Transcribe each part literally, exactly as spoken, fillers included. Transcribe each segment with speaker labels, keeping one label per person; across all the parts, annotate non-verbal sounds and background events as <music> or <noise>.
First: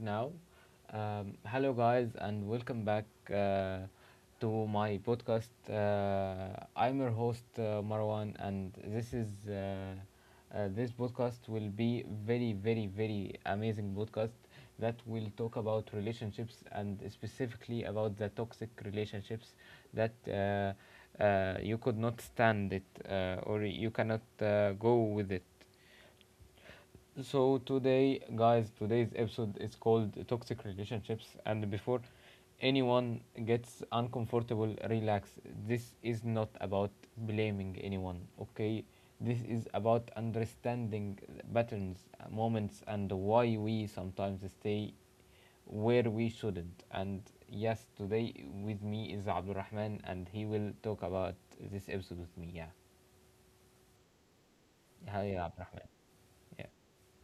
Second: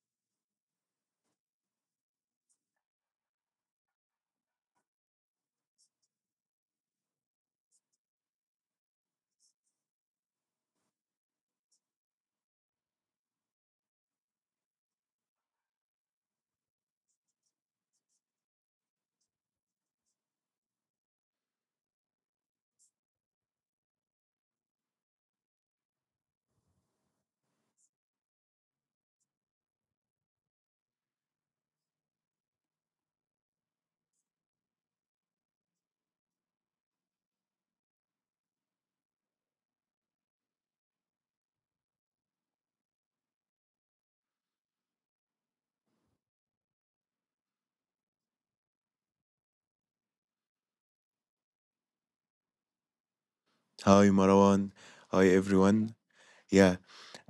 Speaker 1: now. Um, hello, guys, and welcome back uh, to my podcast. Uh, I'm your host uh, Marwan, and this is uh, uh, this podcast will be very, very, very amazing podcast that will talk about relationships and specifically about the toxic relationships that uh, uh, you could not stand it uh, or you cannot uh, go with it. So today, guys, today's episode is called Toxic Relationships. And before anyone gets uncomfortable, relax. This is not about blaming anyone, okay? This is about understanding patterns, moments, and why we sometimes stay where we shouldn't. And yes, today with me is Abdul Rahman, and he will talk about this episode with me. Yeah.
Speaker 2: Hi Marwan. Hi
Speaker 1: Hi, Abdul Rahman.
Speaker 2: everyone.
Speaker 1: Yeah.
Speaker 2: Yeah,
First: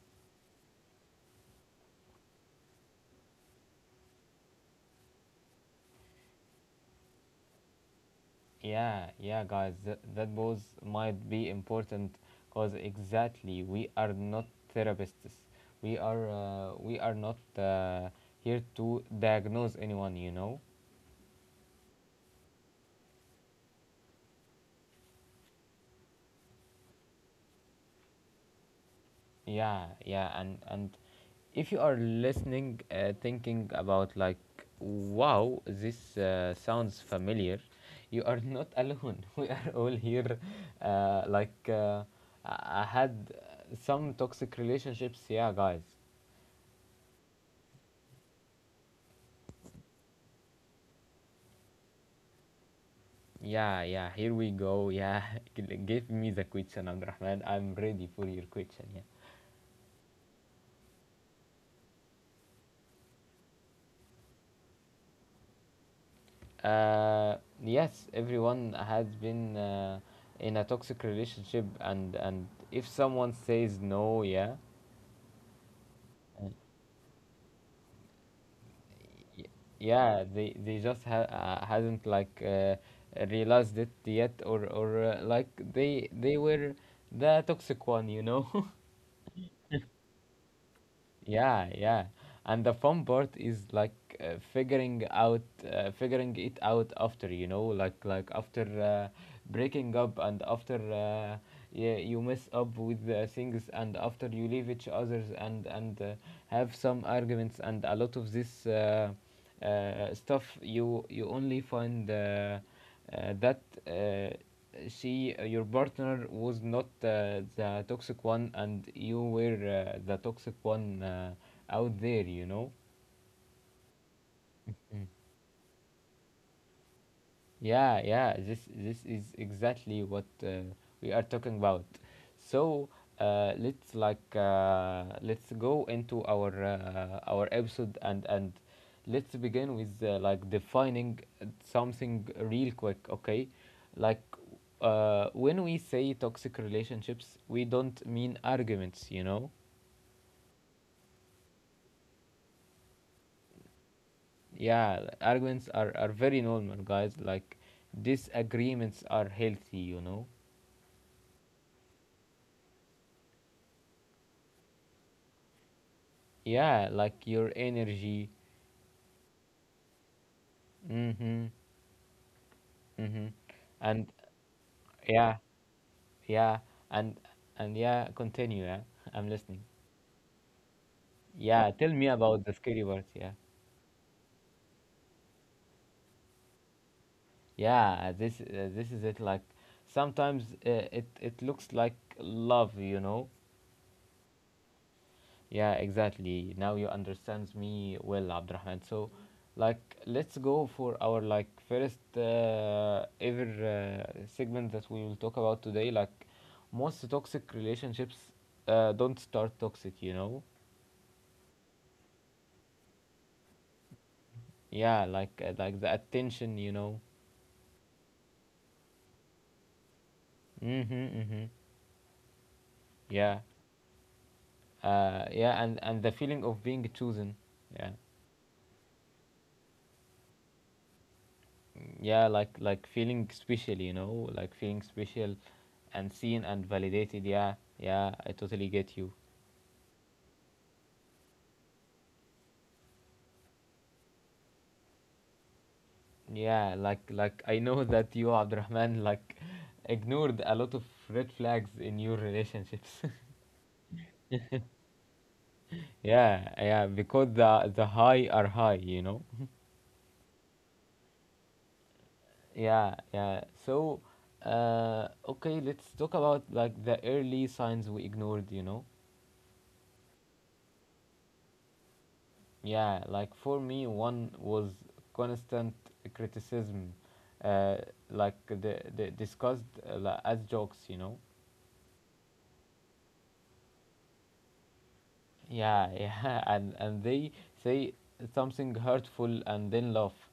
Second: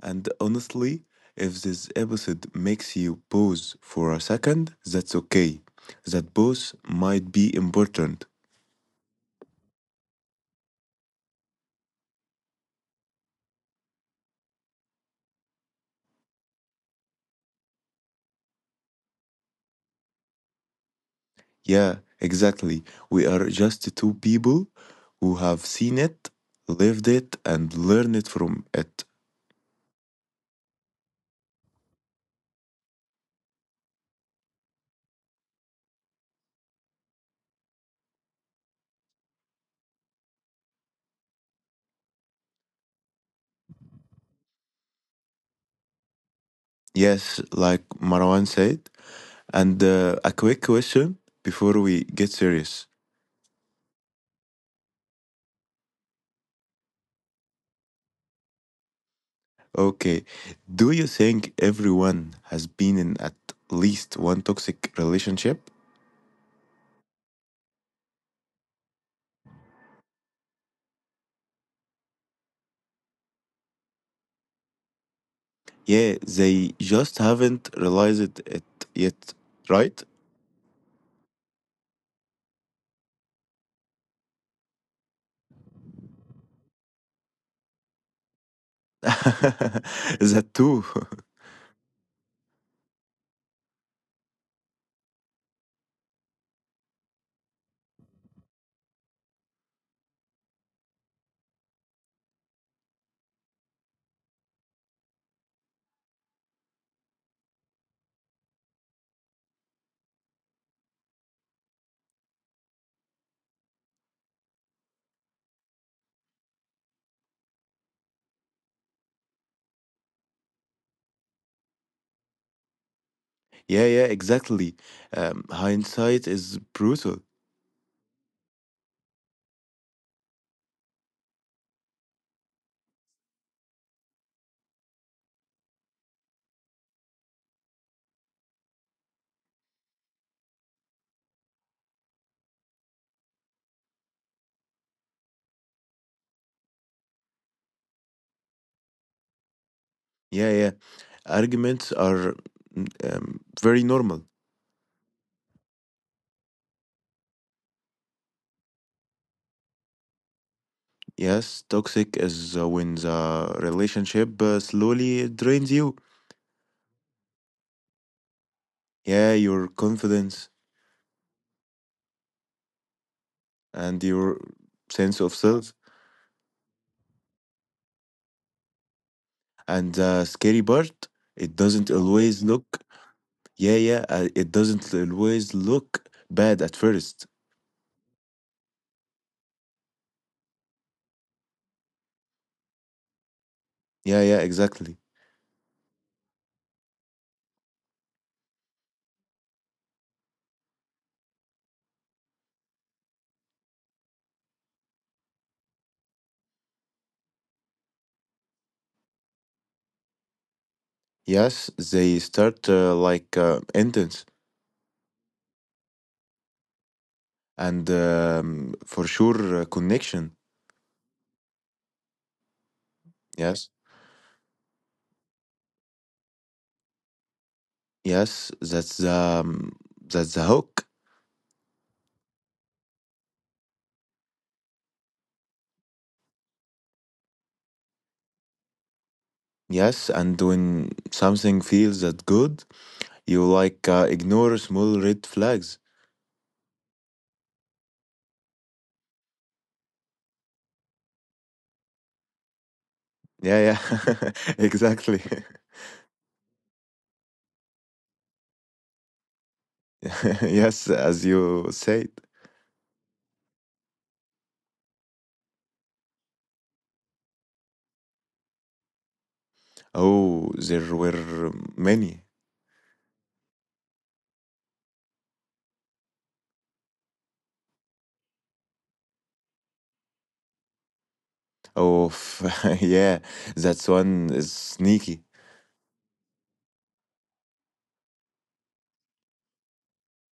Speaker 2: and honestly, if this episode makes you pause for a second, that's okay. That pause might be important.
Speaker 1: Yeah, yeah, guys, that, that pause might be important because exactly we are not therapists. We are uh, we are not uh, here to diagnose anyone. You know.
Speaker 2: Yeah, exactly. We are just two people who have seen it, lived it, and learned it from it.
Speaker 1: Yeah, yeah, and and if you are listening, uh, thinking about like, wow, this uh, sounds familiar. You are not alone. <laughs> We are all here. Uh, like, uh, I I had uh, some toxic relationships. Yeah, guys.
Speaker 2: Yes, like Marwan said. And uh, a quick question before we get serious.
Speaker 1: Yeah, yeah, here we go. Yeah, <laughs> G- give me the question, Abdurrahman. I'm ready for your question. Yeah.
Speaker 2: Okay. Do you think everyone has been in at least one toxic relationship?
Speaker 1: Uh, yes, everyone has been uh, in a toxic relationship, and and if someone says no, yeah,
Speaker 2: Yeah, they just haven't realized it yet, right?
Speaker 1: yeah, they they just ha- uh, hasn't like uh, realized it yet, or or uh, like they they were the toxic one, you know. <laughs>
Speaker 2: <laughs> That too. <laughs>
Speaker 1: Yeah, yeah. And the fun part is like uh, figuring out uh, figuring it out after, you know, like like after uh, breaking up and after uh, yeah, you mess up with uh, things and after you leave each others and and uh, have some arguments and a lot of this uh, uh, stuff you you only find uh, uh, that uh, she uh, your partner was not uh, the toxic one and you were uh, the toxic one uh, out there, you know.
Speaker 2: Yeah, yeah, exactly. Um, hindsight is brutal.
Speaker 1: Yeah, yeah, this this is exactly what uh, we are talking about. So uh, let's like uh, let's go into our uh, our episode and and let's begin with uh, like defining something real quick, okay? Like uh, when we say toxic relationships, we don't mean arguments, you know?
Speaker 2: Yeah, yeah. Arguments are mm, um, very normal.
Speaker 1: Yeah, arguments are are very normal, guys. Like disagreements are healthy, you know?
Speaker 2: Yes, toxic is uh, when the relationship uh, slowly drains you.
Speaker 1: Yeah, like your energy.
Speaker 2: Yeah, your confidence
Speaker 1: Mm-hmm. Mm-hmm.
Speaker 2: and
Speaker 1: And
Speaker 2: your sense of
Speaker 1: yeah.
Speaker 2: self.
Speaker 1: Yeah, and and yeah, continue, yeah. <laughs> I'm listening.
Speaker 2: And the scary part, it
Speaker 1: Yeah,
Speaker 2: doesn't
Speaker 1: tell me
Speaker 2: always
Speaker 1: about the
Speaker 2: look,
Speaker 1: scary part, yeah.
Speaker 2: yeah, yeah, uh, it doesn't always look bad at first.
Speaker 1: Yeah, this uh, this is it, like sometimes uh, it it looks like love, you know.
Speaker 2: Yeah, yeah, exactly.
Speaker 1: Yeah, exactly. Now you understand me well, Abdurrahman. So, like, let's go for our like first uh, ever uh, segment that we will talk about today. Like, most toxic relationships uh, don't start toxic, you know.
Speaker 2: Yes, they start uh, like uh, intense
Speaker 1: Yeah, like uh, like the attention, you know.
Speaker 2: and um, for sure uh, connection.
Speaker 1: Mhm, mhm. Yeah.
Speaker 2: Yes,
Speaker 1: Uh, yeah, and and the feeling of being chosen. Yeah.
Speaker 2: yes, that's the um, that's the hook.
Speaker 1: Yeah, like like feeling special, you know, like feeling special and seen and validated, yeah. Yeah, I totally get you.
Speaker 2: Yes, and when something feels that good, you like uh, ignore small red flags.
Speaker 1: Yeah, like like I know <laughs> that you, Abdurrahman, like ignored a lot of red flags in your relationships.
Speaker 2: Yeah, yeah, <laughs> exactly.
Speaker 1: <laughs> Yeah, yeah, because the the high are high, you know.
Speaker 2: <laughs> Yes, as you said.
Speaker 1: Yeah, yeah, so uh okay, let's talk about like the early signs we ignored, you know.
Speaker 2: Oh, there were many.
Speaker 1: Yeah, like for me, one was constant criticism, uh, like the, the discussed uh, li- as jokes, you know.
Speaker 2: Oh, <laughs> yeah, that one is sneaky.
Speaker 1: Yeah, <laughs> yeah, and and they say something hurtful and then laugh.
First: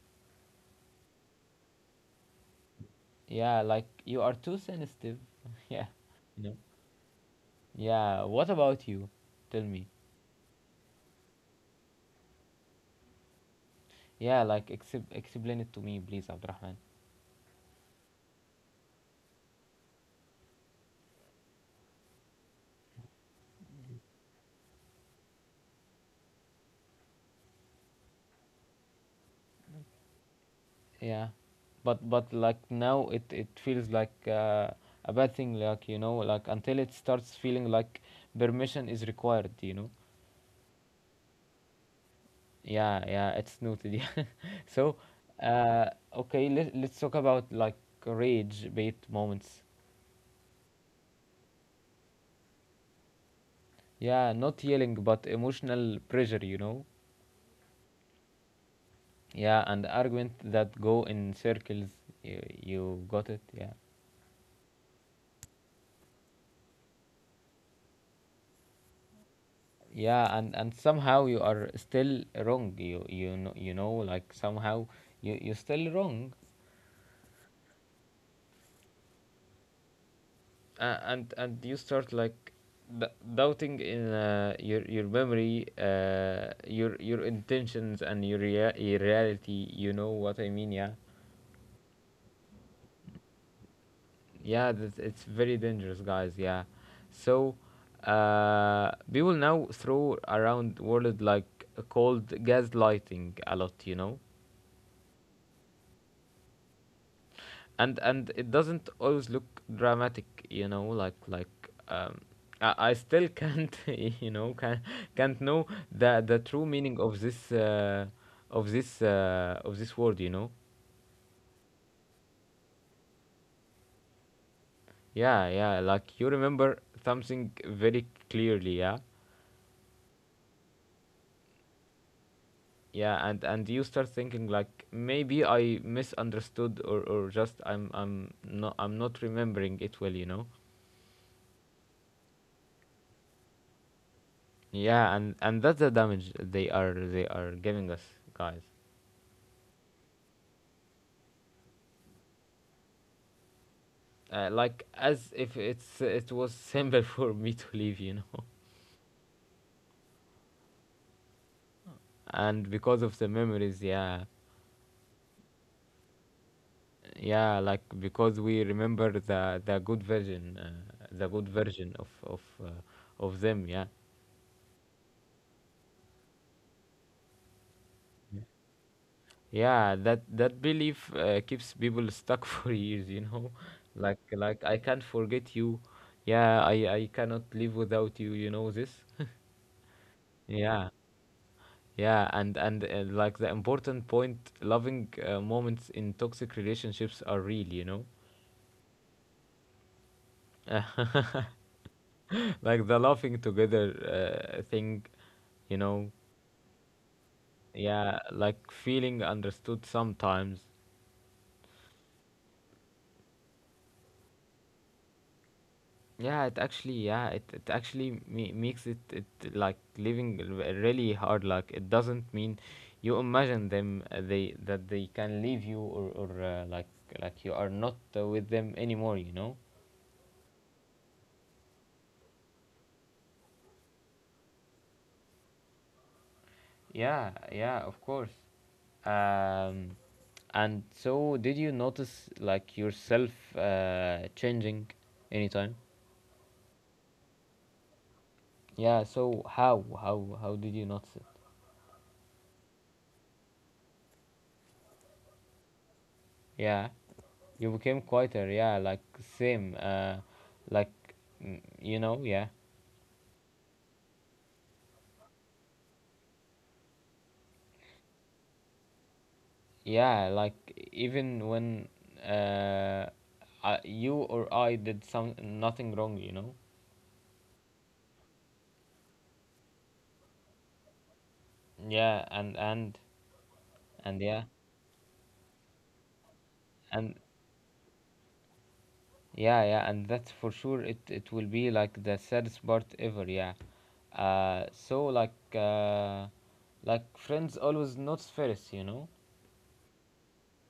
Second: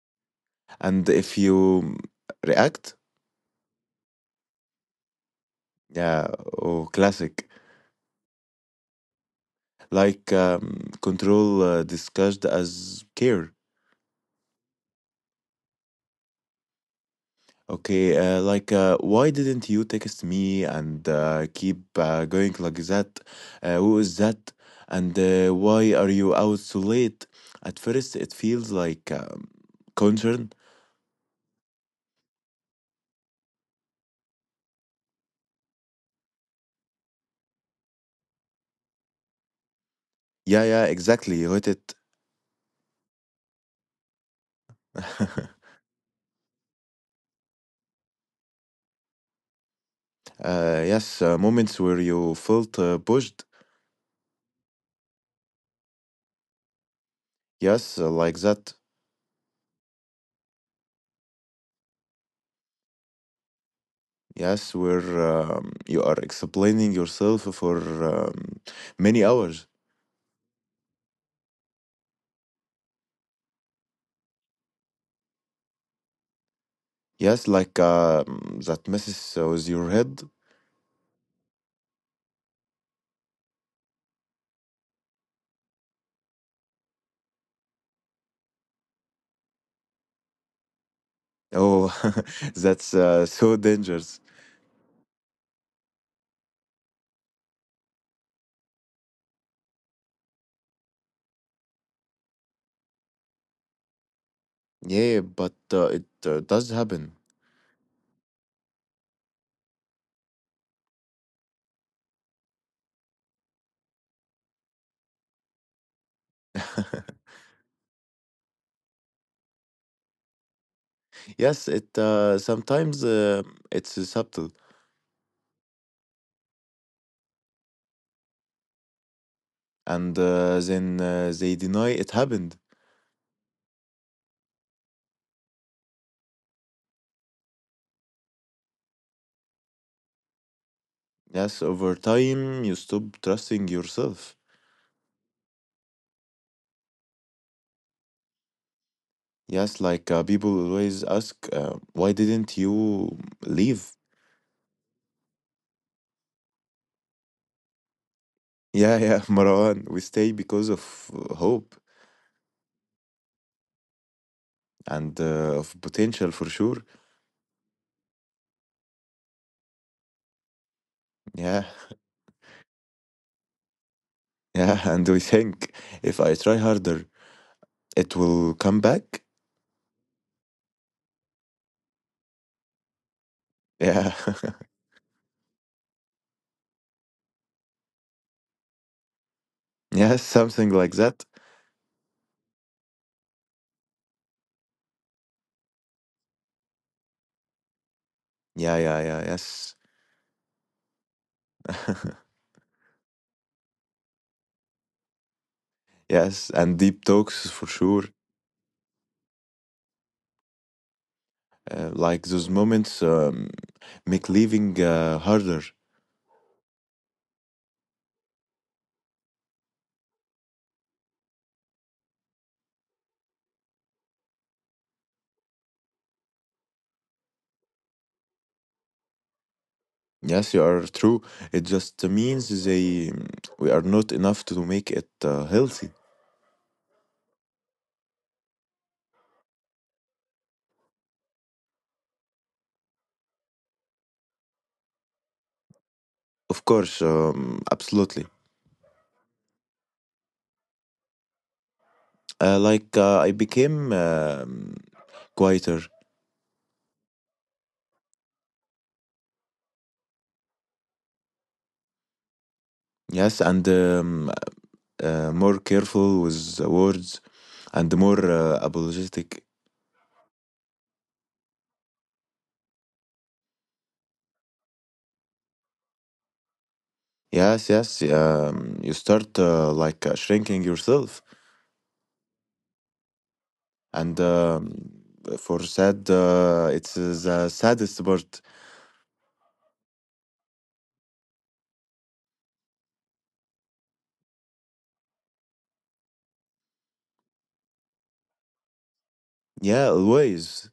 Speaker 2: And if you react,
Speaker 1: Yeah, like you are too sensitive. <laughs> Yeah,
Speaker 2: yeah, oh, classic.
Speaker 1: yeah. What about you? Tell me.
Speaker 2: Like um, control uh, discussed as care.
Speaker 1: Yeah, like exp- explain it to me, please, Abdurrahman.
Speaker 2: Okay, uh, like uh, why didn't you text me and uh, keep uh, going like that? Uh, who is that? And uh, why are you out so late? At first, it feels like um, concern.
Speaker 1: Yeah, but but like now it it feels like uh, a bad thing. Like you know, like until it starts feeling like permission is required. You know.
Speaker 2: Yeah, yeah, exactly. Hit
Speaker 1: Yeah, yeah, it's noted. Yeah. <laughs> So,
Speaker 2: it. <laughs>
Speaker 1: uh, okay, let let's talk about like rage bait moments.
Speaker 2: Uh, yes, uh, moments where you felt uh, pushed.
Speaker 1: Yeah, not yelling, but emotional pressure. You know.
Speaker 2: Yes, uh, like that.
Speaker 1: Yeah, and argument that go in circles. You you got it. Yeah.
Speaker 2: Yes, where um, you are explaining yourself for um, many hours.
Speaker 1: Yeah, and and somehow you are still wrong, you you know, you know, like somehow you you're still wrong.
Speaker 2: Yes, like um, that messes uh, with your head.
Speaker 1: uh, and and you start like d- doubting in uh, your your memory, uh, your your intentions and your, rea- your reality, you know what I mean, yeah.
Speaker 2: Oh, <laughs> that's uh, so dangerous.
Speaker 1: Yeah, that's, it's very dangerous, guys, yeah. So uh people now throw around word like called gaslighting a lot, you know.
Speaker 2: Yeah, but uh, it uh, does happen.
Speaker 1: and and it doesn't always look dramatic, you know, like like um i, I still can't <laughs> you know can, can't know the the true meaning of
Speaker 2: <laughs>
Speaker 1: this uh, of this uh, of this word, you know.
Speaker 2: Yes, it uh, sometimes uh, it's uh, subtle,
Speaker 1: Yeah, yeah, like you remember something very clearly, yeah.
Speaker 2: and uh, then uh, they deny it happened.
Speaker 1: Yeah, and and you start thinking like maybe I misunderstood or or just I'm i'm not i'm not remembering it well, you know.
Speaker 2: Yes, over time you stop trusting yourself.
Speaker 1: Yeah, and and that's the damage they are they are giving us, guys.
Speaker 2: Yes, like uh, people always ask, uh, why didn't you leave?
Speaker 1: Uh, like as if it's it was simple <laughs> for me to leave, you know.
Speaker 2: Yeah, yeah, <laughs> Marwan, we stay because of uh, hope
Speaker 1: And because of the memories, yeah.
Speaker 2: and uh, of potential for sure.
Speaker 1: Yeah, like because we remember the the good version uh, the good
Speaker 2: Yeah,
Speaker 1: version of of uh, of them, yeah.
Speaker 2: <laughs> yeah, and we think if I try harder, it will come back.
Speaker 1: Yeah, that that belief uh, keeps people stuck <laughs> for years, you know.
Speaker 2: Yeah,
Speaker 1: like like I can't forget you, yeah, i i cannot live without you, you know this.
Speaker 2: <laughs> yes,
Speaker 1: <laughs>
Speaker 2: something
Speaker 1: Yeah.
Speaker 2: like that.
Speaker 1: Yeah, and and uh, like the important point, loving uh, moments in toxic relationships are real, you know,
Speaker 2: Yeah, yeah, yeah, yes,
Speaker 1: <laughs>
Speaker 2: <laughs>
Speaker 1: like the laughing together uh, thing, you know.
Speaker 2: yes, and deep talks for sure.
Speaker 1: Yeah, like feeling understood sometimes.
Speaker 2: Uh, like those moments um, make leaving uh, harder.
Speaker 1: Yeah, it actually, yeah, it, it actually me- makes it it like living r- really hard. Like it doesn't mean you imagine them uh, they that they can leave you or or uh, like like you are not uh, with them anymore. You know.
Speaker 2: Yes, you are true. It just means they we are not enough to make it uh, healthy.
Speaker 1: Yeah, yeah, of course. Um, and so, did you notice like yourself uh, changing anytime?
Speaker 2: Of course, um, absolutely.
Speaker 1: Yeah. So how how how did you notice it?
Speaker 2: Uh, like uh, I became um quieter,
Speaker 1: Yeah, you became quieter. Yeah, like same. Uh, like mm, you know. Yeah.
Speaker 2: yes, and um, uh, more careful with the words, and more uh, apologetic.
Speaker 1: Yeah. Like even when uh, I, you or I did some nothing wrong. You know.
Speaker 2: Yes, yes. Um, you start uh, like uh, shrinking yourself,
Speaker 1: Yeah. And and
Speaker 2: and
Speaker 1: and yeah.
Speaker 2: um for sad, uh, it's uh,
Speaker 1: And
Speaker 2: the saddest part.
Speaker 1: yeah, yeah, and that's for sure. It it will be like the saddest part ever. Yeah, uh, so like uh, like friends always notes first, you know.
Speaker 2: Yeah, always.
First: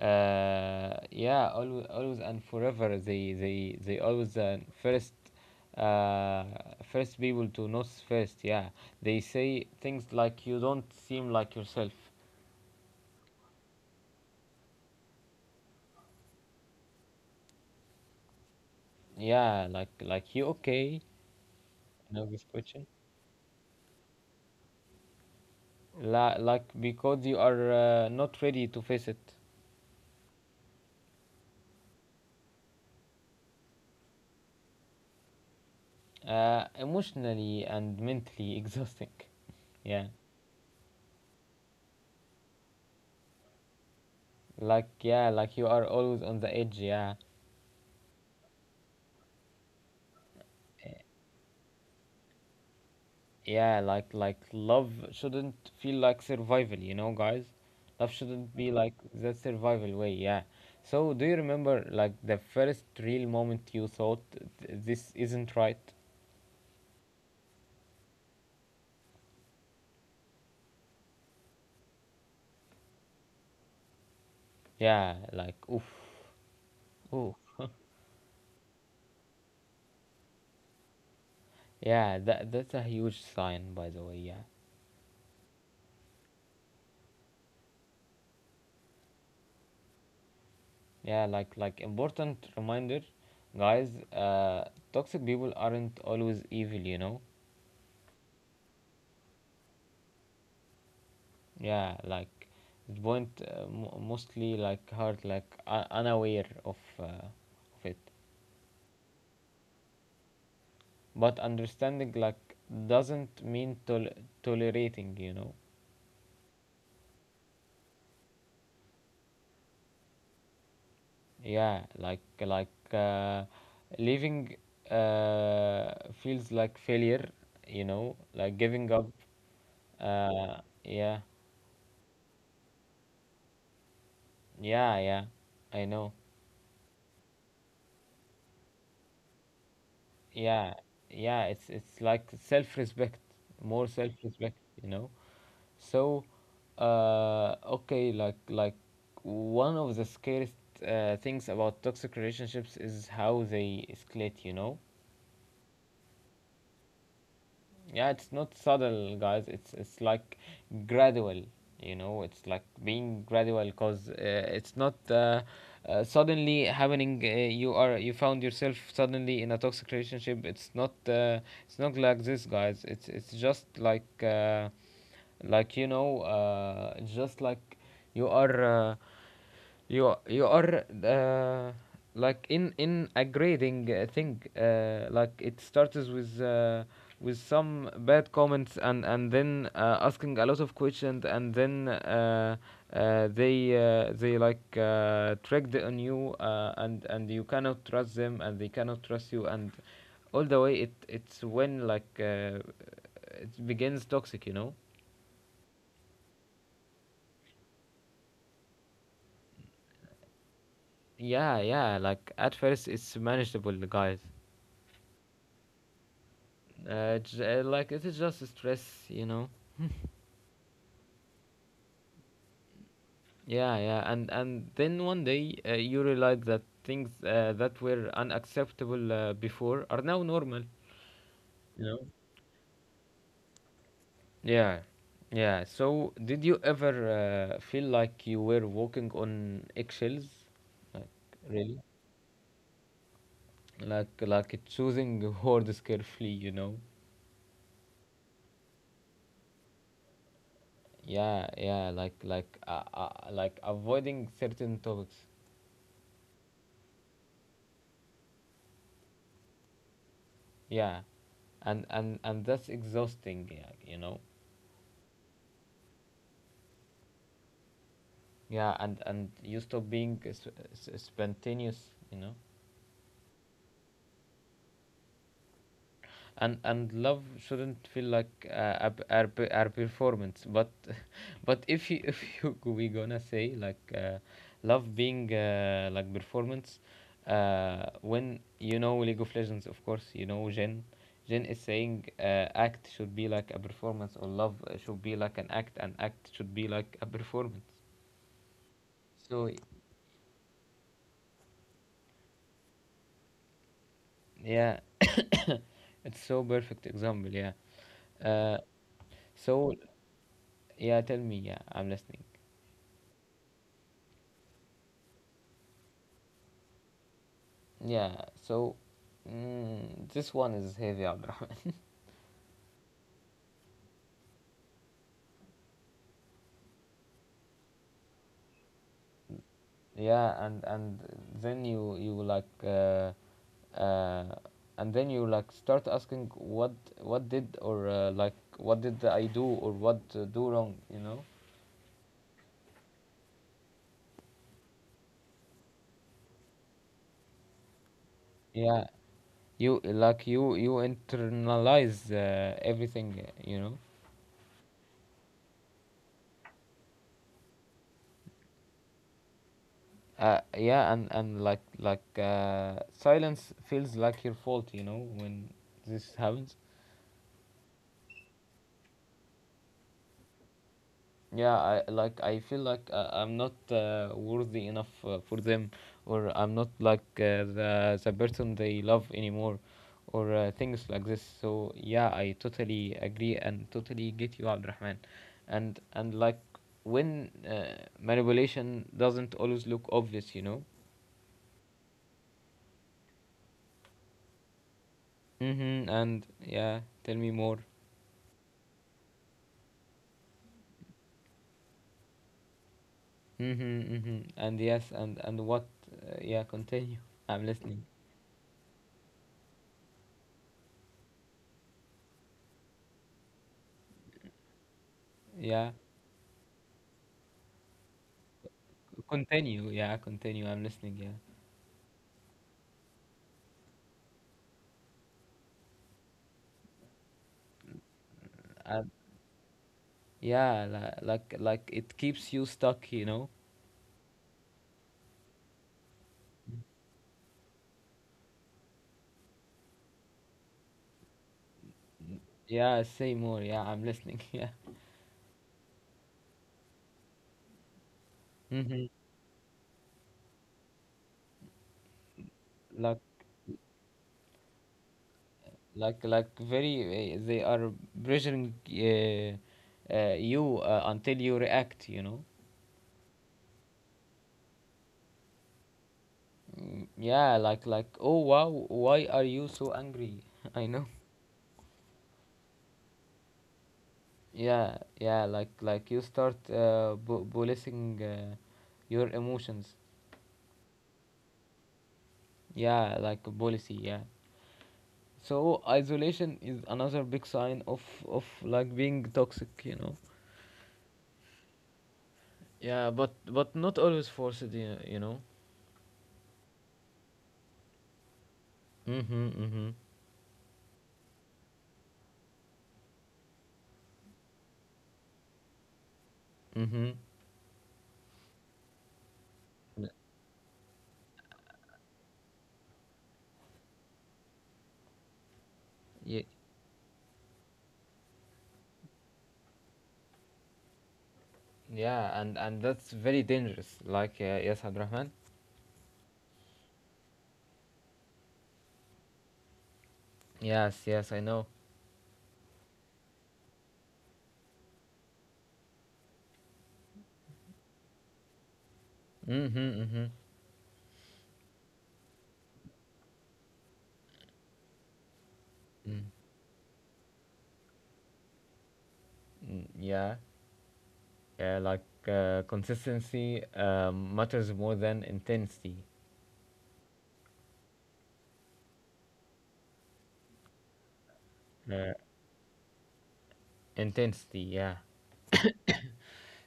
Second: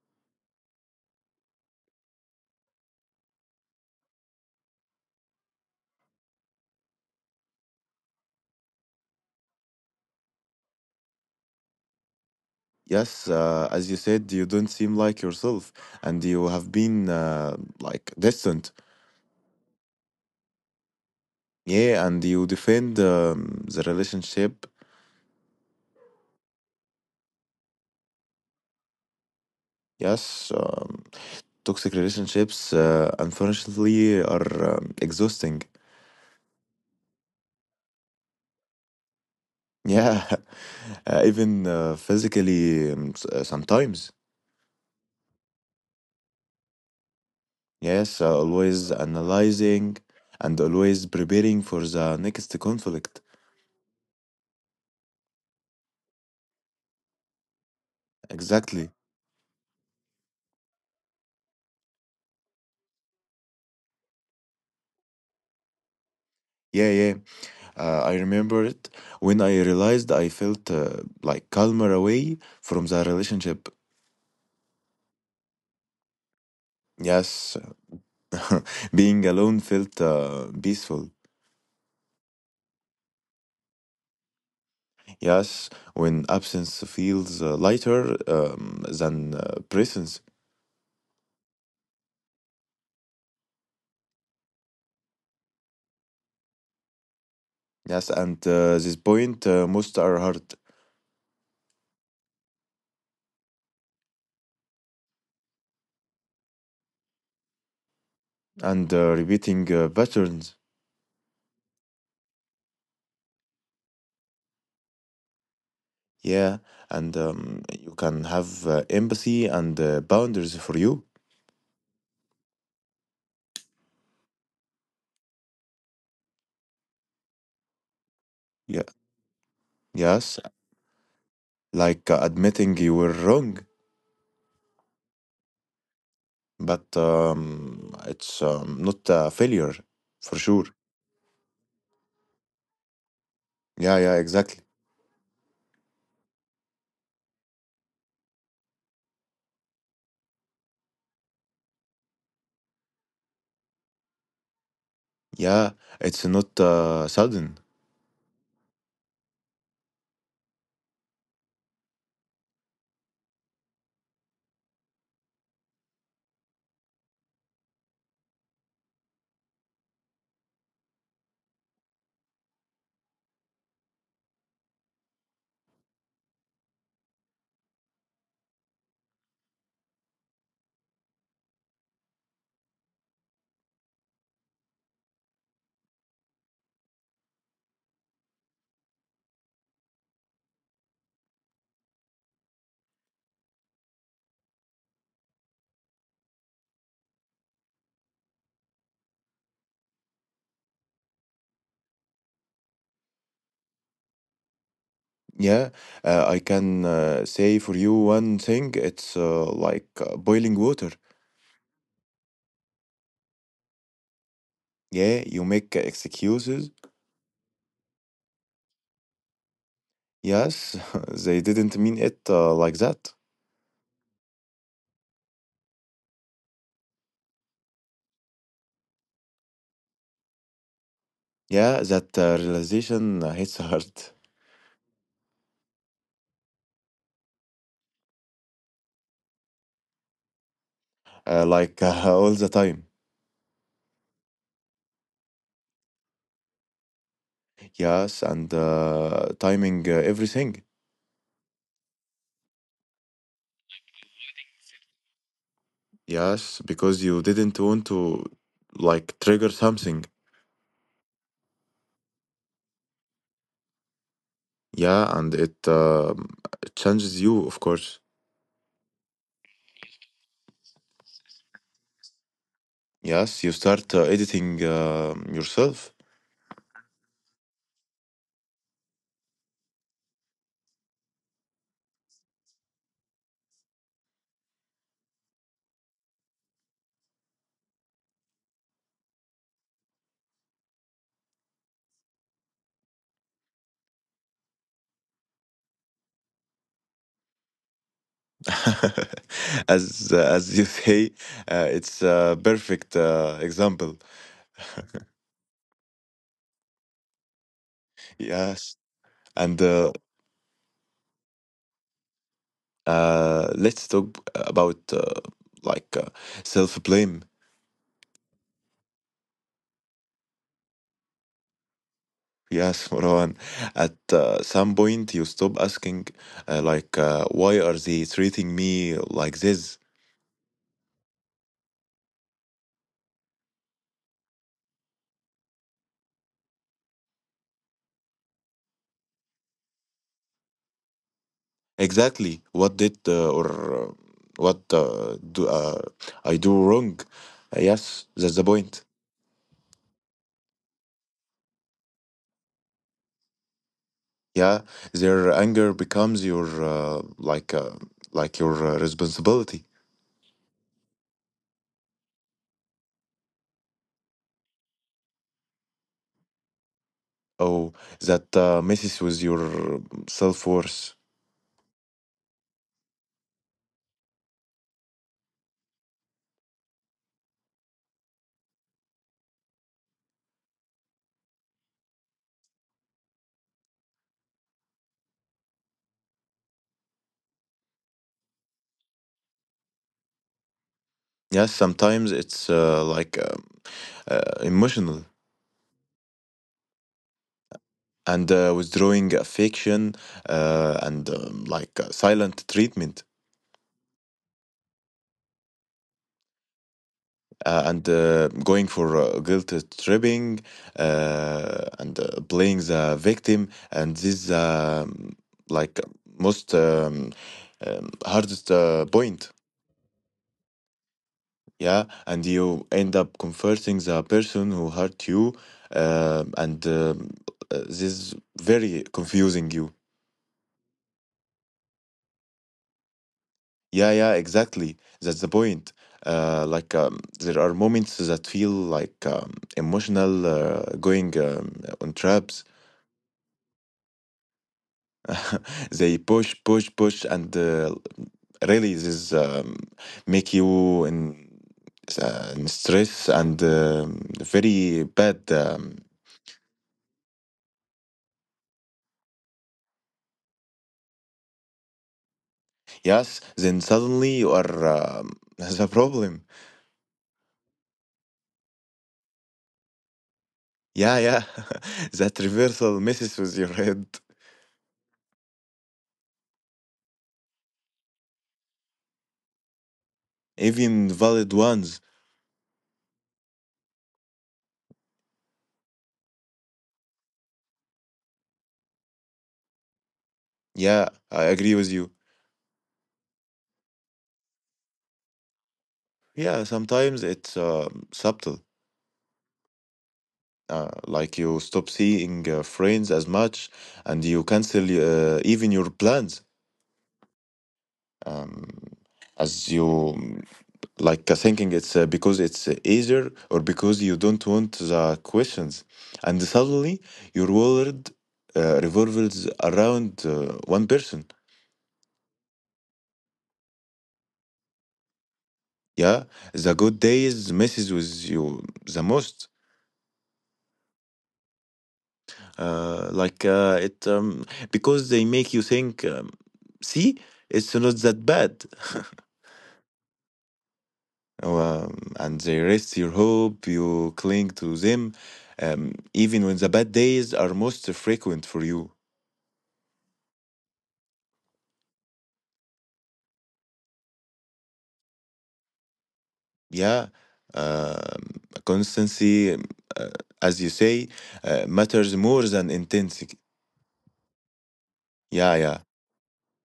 Speaker 1: Uh, yeah, always, always and forever. They they they always the first uh first people to notice first. Yeah, they say things like you don't seem like yourself.
Speaker 2: Yes, uh, as you said, you don't seem like yourself, and you have been uh, like distant.
Speaker 1: Yeah, like like you okay?
Speaker 2: Yeah,
Speaker 1: No,
Speaker 2: and
Speaker 1: this
Speaker 2: you
Speaker 1: question.
Speaker 2: defend um, the relationship.
Speaker 1: La, like because you are uh, not ready to face it.
Speaker 2: Yes, um, toxic relationships, uh, unfortunately, are um, exhausting.
Speaker 1: Uh, emotionally and mentally <laughs> exhausting, yeah.
Speaker 2: Yeah, <laughs> uh, even uh, physically um, s- uh, sometimes.
Speaker 1: Like yeah, like you are always on the edge, yeah.
Speaker 2: Yes, uh, always analyzing and always preparing for the next conflict.
Speaker 1: Yeah, like like love shouldn't feel like survival, you know, guys, love shouldn't be
Speaker 2: Exactly.
Speaker 1: like that survival way, yeah. So do you remember like the first real moment you thought, "Th- this isn't right."
Speaker 2: Yeah, yeah. Uh, I remember it when I realized I felt uh, like calmer away from the relationship.
Speaker 1: Yeah, like oof. Oof.
Speaker 2: Yes, <laughs> being alone felt uh, peaceful.
Speaker 1: Yeah, that that's a huge sign, by the way, yeah.
Speaker 2: Yes, when absence feels uh, lighter um, than uh, presence.
Speaker 1: Yeah, like like important reminder, guys. Uh, toxic people aren't always evil, you know.
Speaker 2: Yes, and uh, this point uh, most are hard
Speaker 1: Yeah, like it won't uh, mo- mostly like hurt, like uh, unaware of uh, of it.
Speaker 2: and uh, repeating uh, patterns.
Speaker 1: But understanding like doesn't mean tol- tolerating, you know.
Speaker 2: Yeah, and um, you can have uh, empathy and uh, boundaries for you.
Speaker 1: Yeah, like like uh, leaving uh, feels like failure, you know, like
Speaker 2: Yeah,
Speaker 1: giving up.
Speaker 2: yes,
Speaker 1: Uh, yeah,
Speaker 2: like uh, admitting you were wrong
Speaker 1: yeah, yeah. I know.
Speaker 2: but um, it's um, not a failure for sure.
Speaker 1: Yeah, yeah, it's it's like self respect, more
Speaker 2: Yeah,
Speaker 1: self
Speaker 2: yeah,
Speaker 1: respect,
Speaker 2: exactly.
Speaker 1: you know. So uh okay, like like one of the scariest uh, things about toxic relationships is how they escalate, you know.
Speaker 2: Yeah, it's not uh, sudden.
Speaker 1: Yeah, it's not subtle, guys. It's it's like gradual. You know, it's like being gradual because uh, it's not uh, uh, suddenly happening. Uh, you are you found yourself suddenly in a toxic relationship. It's not uh, it's not like this, guys. It's it's just like uh, like you know, uh, just like you are. Uh, you are you are uh, like in in a grading uh, thing, uh, like it starts with uh, with some bad comments and and then uh, asking a lot of questions and then uh, uh, they uh, they like uh, tricked on you, uh, and and you cannot trust them and they cannot trust you, and all the way it it's when like uh, it begins toxic, you know.
Speaker 2: Yeah, uh, I can uh, say for you one thing. It's uh, like uh, boiling water.
Speaker 1: Yeah, yeah, like at first it's manageable, guys.
Speaker 2: Yeah, you make excuses.
Speaker 1: Uh, j- uh, like it is just stress, you know.
Speaker 2: Yes, <laughs> they didn't mean it uh, like that.
Speaker 1: Yeah, yeah, and and then one day uh, you realize that things uh, that were unacceptable uh, before are now normal,
Speaker 2: Yeah,
Speaker 1: you know.
Speaker 2: that uh, realization hits hard,
Speaker 1: Yeah, yeah, so did you ever uh, feel like you were walking on eggshells, like
Speaker 2: <laughs> uh,
Speaker 1: really,
Speaker 2: like uh, all the time.
Speaker 1: like like choosing words carefully, <laughs> you know.
Speaker 2: Yes, and uh, timing uh, everything.
Speaker 1: Yeah, yeah, like like uh, uh, like avoiding certain topics.
Speaker 2: Yes, because you didn't want to like trigger something.
Speaker 1: Yeah, and and and that's exhausting, yeah, you know.
Speaker 2: Yeah, and it um, changes you, of course.
Speaker 1: Yeah, and and you stop being s- s- spontaneous you know.
Speaker 2: Yes, you start uh, editing um yourself.
Speaker 1: And and love shouldn't feel like uh, a, a, p- a performance, but <laughs> but if you <laughs> if you we gonna say like uh, love being uh, like performance, uh, when you know League of Legends of course, you know, Jen. Jen is saying uh, act should be like a performance, or love uh, should be like an act, and act should be like a performance. So
Speaker 2: <laughs> As uh, as you say, uh, it's a perfect uh, example.
Speaker 1: yeah, it's so perfect example. Yeah. uh,
Speaker 2: Yes, and
Speaker 1: So
Speaker 2: uh,
Speaker 1: yeah, tell me. Yeah, I'm listening.
Speaker 2: uh, let's talk about uh, like uh, self-blame.
Speaker 1: Yeah. So mm, this one is heavy, Abdurrahman. <laughs>
Speaker 2: Yes, <laughs> Marwan. At uh, some point, you stop asking, uh, like, uh, why are they treating me like this?
Speaker 1: Yeah, and and then you you like uh, uh, and then you like start asking what what did or uh, like what did I do, or what uh, do wrong? You know.
Speaker 2: Exactly. What did uh, or uh, what uh, do uh, I do wrong? Uh, yes, that's the point.
Speaker 1: Yeah. You like you you internalize uh, everything. You know.
Speaker 2: Yeah, their anger becomes your uh, like uh, like your uh, responsibility.
Speaker 1: Uh, yeah, and and like like uh, silence feels like your fault. You know, when this happens.
Speaker 2: Oh, that uh, messes with your self-worth.
Speaker 1: Yeah, I like I feel like uh, I'm not uh, worthy enough uh, for them, or I'm not like uh, the the person they love anymore, or uh, things like this. So yeah, I totally agree and totally get you, Abdurrahman, and and like when uh, manipulation doesn't always look obvious, you know.
Speaker 2: Yes, sometimes it's uh, like um uh, emotional.
Speaker 1: Mm-hmm. And yeah, tell me more.
Speaker 2: And uh, withdrawing affection uh, and um, like uh, silent treatment
Speaker 1: Mm-hmm. Mm-hmm. And yes, and and what? Uh, yeah, continue. I'm
Speaker 2: uh,
Speaker 1: listening.
Speaker 2: and uh, going for uh, guilt tripping uh, and uh, playing the victim, and this um,
Speaker 1: Yeah,
Speaker 2: like most um, um, hardest uh, point.
Speaker 1: continue. Yeah, continue. I'm listening. Yeah.
Speaker 2: Yeah, and you end up comforting the person who hurt you, uh, and um, uh, this is very
Speaker 1: And
Speaker 2: confusing you.
Speaker 1: yeah, li- like like it keeps you stuck, you know.
Speaker 2: Yeah, yeah, exactly. That's the point. Uh, like um, there are moments that feel like um, emotional uh, going um, on traps.
Speaker 1: Yeah, say more. Yeah, I'm listening. <laughs> Yeah.
Speaker 2: <laughs> They push, push, push, and uh, really
Speaker 1: Mm-hmm.
Speaker 2: this um, make you in, uh, in
Speaker 1: Like
Speaker 2: stress and um, very bad. Um,
Speaker 1: like like very uh, they are pressuring uh, uh, you uh, until you react, you know.
Speaker 2: yes, then suddenly you are um, <laughs> the problem.
Speaker 1: Mm. Yeah, like like oh wow, why are you so angry? <laughs> I know.
Speaker 2: Yeah, yeah, <laughs> that reversal messes with your head,
Speaker 1: Yeah, yeah, like like you start uh, bu- policing uh, your emotions.
Speaker 2: even valid ones.
Speaker 1: Yeah, like a policy. Yeah. So isolation is another big sign of of like being toxic, you know.
Speaker 2: Yeah, I agree with you.
Speaker 1: Yeah, but but not always forced, you you know.
Speaker 2: Yeah, sometimes it's um subtle.
Speaker 1: Mhm, mhm,
Speaker 2: Uh, like you stop seeing uh, friends as much and you cancel uh, even your plans.
Speaker 1: mhm.
Speaker 2: Um, as you like uh, thinking it's uh, because it's uh, easier or because you don't want the questions.
Speaker 1: Yeah,
Speaker 2: And suddenly your world uh, revolves around uh, one person.
Speaker 1: yeah, and and that's very dangerous. Like uh, yes, Abdurrahman.
Speaker 2: Yeah, the good days messes with you the most.
Speaker 1: Yes, yes, I know.
Speaker 2: Uh, like uh, it um, because they make you think, um, see, it's not that bad. <laughs>
Speaker 1: Mhm, mhm.
Speaker 2: Um, and they rest your hope, you cling to them, um,
Speaker 1: Mm.
Speaker 2: even when the bad days are most frequent for you.
Speaker 1: Mm. Yeah, yeah, like uh, consistency um, matters more than intensity.
Speaker 2: Yeah, um, constancy, um, uh, as you say, uh,
Speaker 1: Uh,
Speaker 2: matters more than intensity.
Speaker 1: Intensity, yeah.
Speaker 2: Yeah, yeah,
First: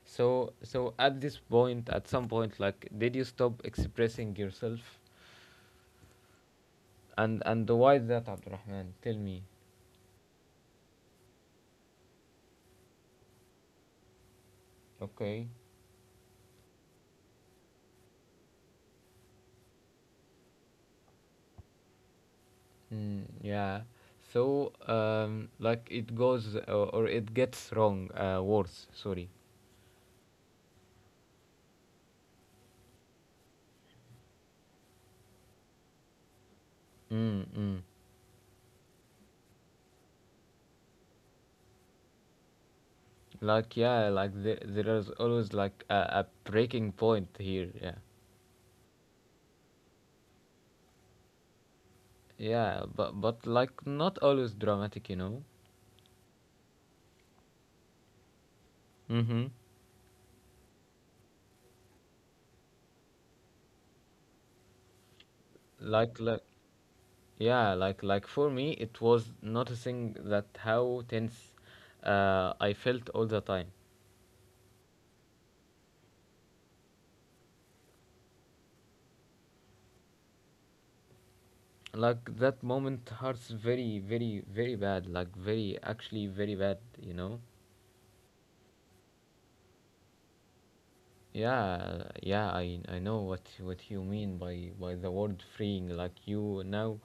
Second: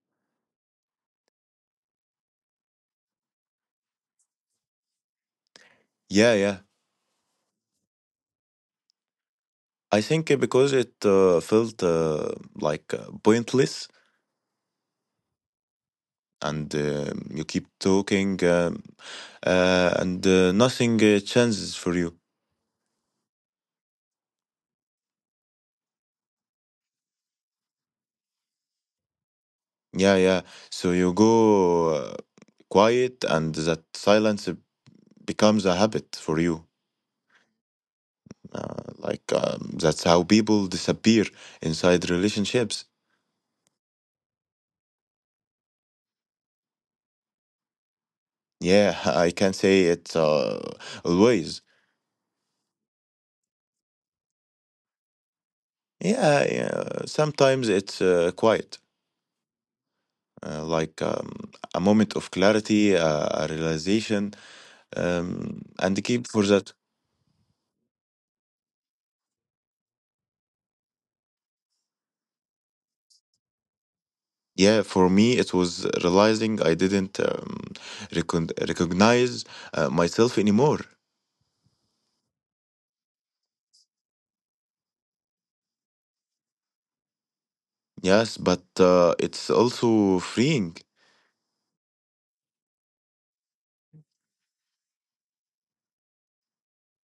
Speaker 1: So, so at this point, at some point, like, did you stop expressing yourself?
Speaker 2: yeah. Yeah,
Speaker 1: And and why is that, Abdurrahman? Tell me.
Speaker 2: I think uh, because it uh, felt uh, like uh, pointless,
Speaker 1: Okay.
Speaker 2: and uh, you keep talking, um, uh, and uh, nothing uh, changes for you.
Speaker 1: Mm, yeah. So, um, like, it goes uh, or it gets wrong. Uh, worse. Sorry.
Speaker 2: Yeah, yeah, so you go uh, quiet, and that silence uh, becomes a habit for you.
Speaker 1: Mm, mm.
Speaker 2: Uh, like um, that's how people disappear inside relationships.
Speaker 1: Like, yeah, like there, there is always like a, a breaking point here. Yeah.
Speaker 2: Yeah, <laughs> I can say it, uh, always.
Speaker 1: Yeah, but but like not always dramatic, you know.
Speaker 2: Yeah, yeah, sometimes it's uh, quiet,
Speaker 1: Mm-hmm.
Speaker 2: uh, like um, a moment of clarity, uh, a realization, um, and
Speaker 1: Like
Speaker 2: keep for
Speaker 1: like
Speaker 2: that.
Speaker 1: yeah, like like for me, it was noticing that how tense uh, I felt all the time.
Speaker 2: Yeah, for me, it was realizing I didn't um, recon recognize uh, myself anymore.
Speaker 1: Like that moment hurts very very very bad, like very actually very bad, you know.
Speaker 2: Yes, but uh, it's also freeing.
Speaker 1: Yeah, yeah, I I know what what you mean by by the word freeing. Like you now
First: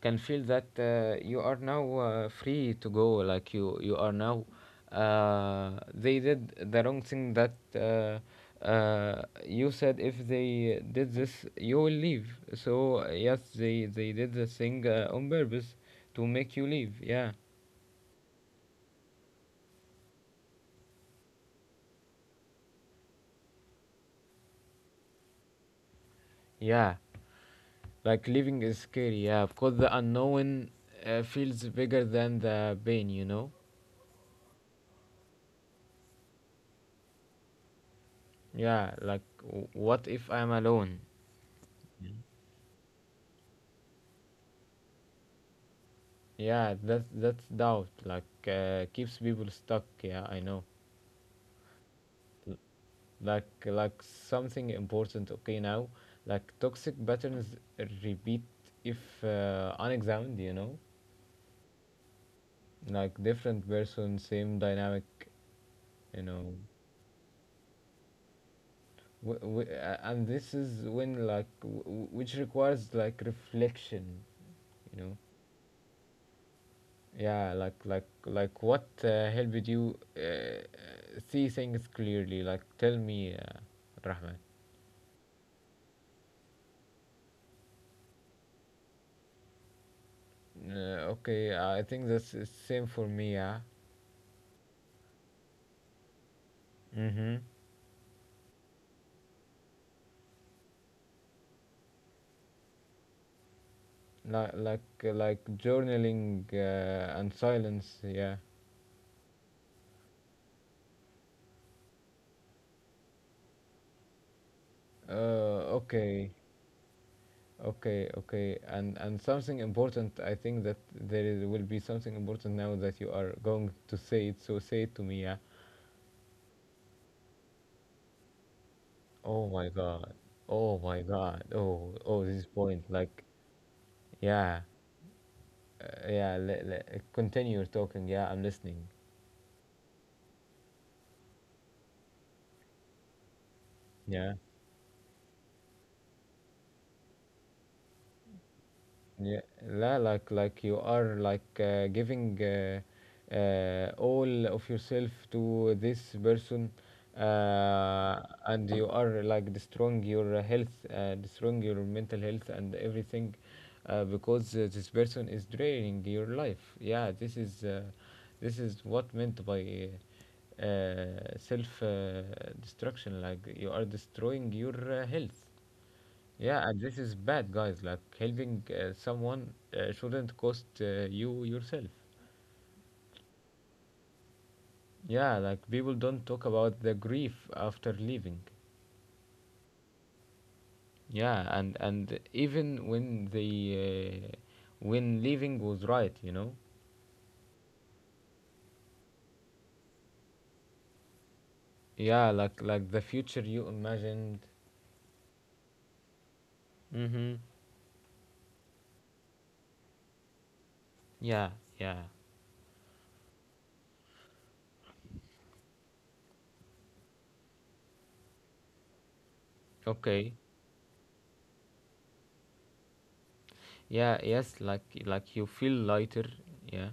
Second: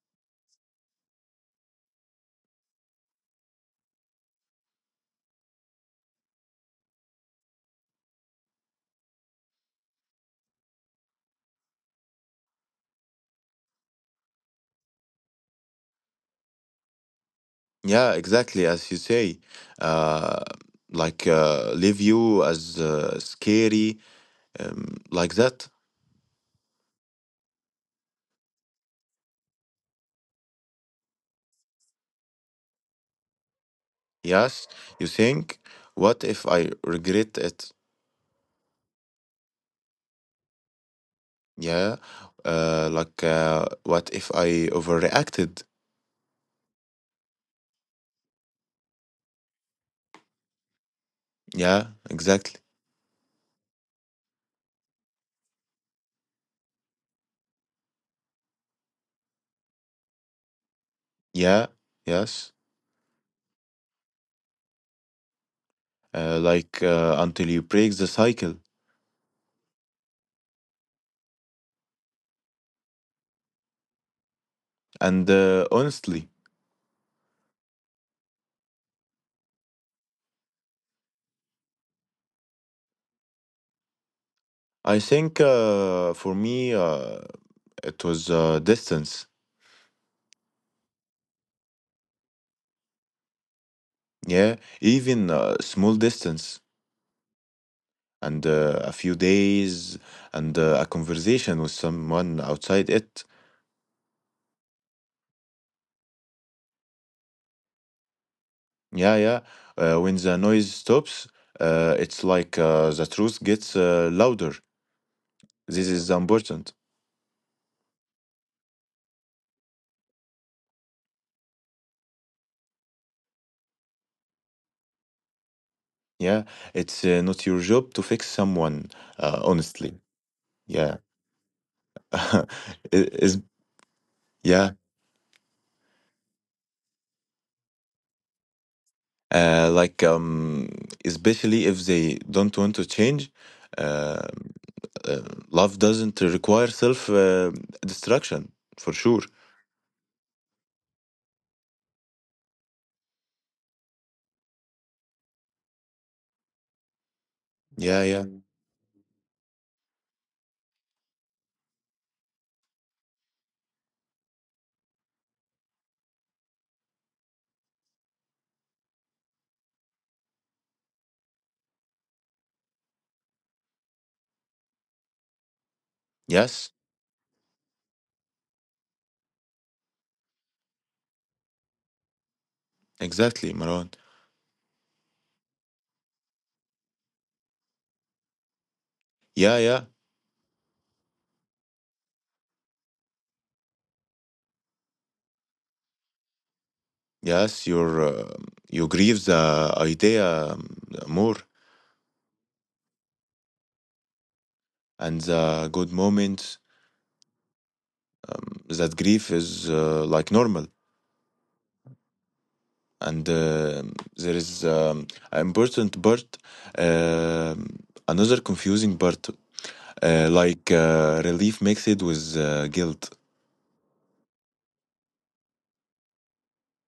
Speaker 1: can feel that uh, you are now uh, free to go. Like you you are now. Uh, they did the wrong thing that uh, uh, you said. If they did this, you will leave. So yes, they they did the thing uh, on purpose to make you leave. Yeah,
Speaker 2: Yeah, exactly as you say. Uh, like uh, leave you as uh, scary, um, like that.
Speaker 1: yeah. Like living is scary, yeah, because the unknown uh, feels bigger than the pain, you know.
Speaker 2: Yes, you think, what if I regret it?
Speaker 1: Yeah, like w- what if I'm alone?
Speaker 2: Yeah, uh, like uh, what if I overreacted?
Speaker 1: Yeah, that that's doubt. Like uh, keeps people stuck. Yeah, I know.
Speaker 2: Yeah,
Speaker 1: L-
Speaker 2: exactly.
Speaker 1: Like like something important. Okay, now like toxic patterns repeat if uh, unexamined. You know,
Speaker 2: Yeah, yes.
Speaker 1: like different person, same dynamic. You
Speaker 2: Uh,
Speaker 1: know,
Speaker 2: like uh, until you break the cycle.
Speaker 1: w- w- uh, and this is when like w- w- which requires like reflection, you know.
Speaker 2: And uh, honestly,
Speaker 1: Yeah, like like like what uh, helped you uh, uh, see things clearly, like tell me uh, Rahman.
Speaker 2: I think uh, for me uh, it was uh, distance.
Speaker 1: Uh, okay, I think that's the same for me. Yeah.
Speaker 2: Yeah, even uh, small distance
Speaker 1: Mm-hmm.
Speaker 2: and uh, a few days and uh, a conversation with someone outside it.
Speaker 1: Like like like journaling uh, and silence, yeah.
Speaker 2: Yeah, yeah. Uh, when the noise stops, uh, it's like uh, the truth gets uh, louder.
Speaker 1: uh,
Speaker 2: This is
Speaker 1: okay
Speaker 2: important.
Speaker 1: okay okay, and and something important, I think that there is, will be something important now that you are going to say it, so say it to me. Yeah.
Speaker 2: Yeah, it's uh, not your job to fix someone, uh,
Speaker 1: Oh my
Speaker 2: honestly.
Speaker 1: god. Oh my
Speaker 2: Yeah.
Speaker 1: god. Oh, oh, this
Speaker 2: <laughs>
Speaker 1: point.
Speaker 2: It-
Speaker 1: Like,
Speaker 2: it's.
Speaker 1: yeah,
Speaker 2: Yeah,
Speaker 1: uh, yeah. Let, let, continue your talking. Yeah, I'm listening.
Speaker 2: uh, like um, especially if they don't want to change, uh,
Speaker 1: Yeah.
Speaker 2: uh, love doesn't require self uh, destruction for sure.
Speaker 1: Yeah, la, like like you are like uh, giving uh, uh, all of yourself to this person,
Speaker 2: Yeah,
Speaker 1: uh,
Speaker 2: yeah,
Speaker 1: and you are like destroying your uh, health, uh, destroying your mental health and everything, uh, because uh, this person is draining your life. Yeah, this is uh, this is what meant by uh, self uh, destruction. Like you are destroying your uh, health. Yeah,
Speaker 2: yes,
Speaker 1: and this is bad, guys. Like helping uh, someone uh, shouldn't cost uh, you yourself.
Speaker 2: exactly, Maron.
Speaker 1: Yeah, like people don't talk about the grief after leaving.
Speaker 2: Yeah, yeah,
Speaker 1: Yeah, and and even when the uh, when leaving was right, you know.
Speaker 2: yes. Your uh, you grieve the idea, um, more
Speaker 1: Yeah, like like the future you imagined.
Speaker 2: and the good moments.
Speaker 1: Mhm.
Speaker 2: Um, that grief is uh, like normal,
Speaker 1: Yeah, yeah.
Speaker 2: and uh, there is um, an important part. um Another confusing part,
Speaker 1: Okay.
Speaker 2: uh, like uh, relief mixed with uh, guilt.
Speaker 1: Yeah, yes, like like you feel lighter. Yeah.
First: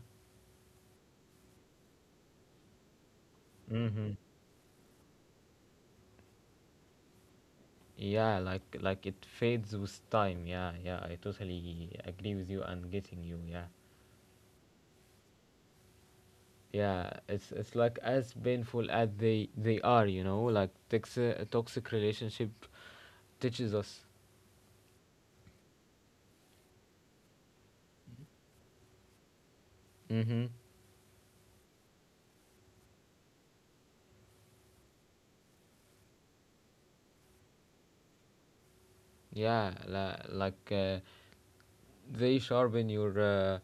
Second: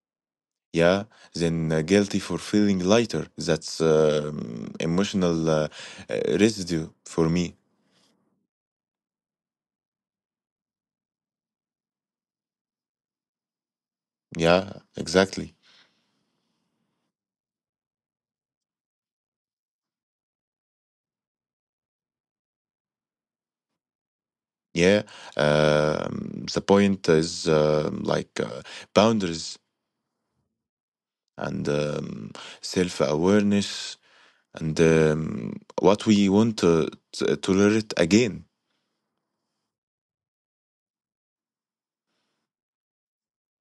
Speaker 2: Yeah, then uh, guilty for feeling lighter. That's
Speaker 1: Mhm.
Speaker 2: um emotional uh, uh, residue for me.
Speaker 1: Yeah, like like it fades with time. Yeah, yeah, I totally agree with you and getting you. Yeah,
Speaker 2: Yeah, exactly.
Speaker 1: yeah, it's it's like as painful as they they are. You know, like toxic, a toxic relationship teaches us.
Speaker 2: Yeah, um, the point is um like uh, boundaries
Speaker 1: Mm-hmm.
Speaker 2: and um, self awareness and um, what we want to, to tolerate again.
Speaker 1: Yeah, la, like uh, they sharpen your uh,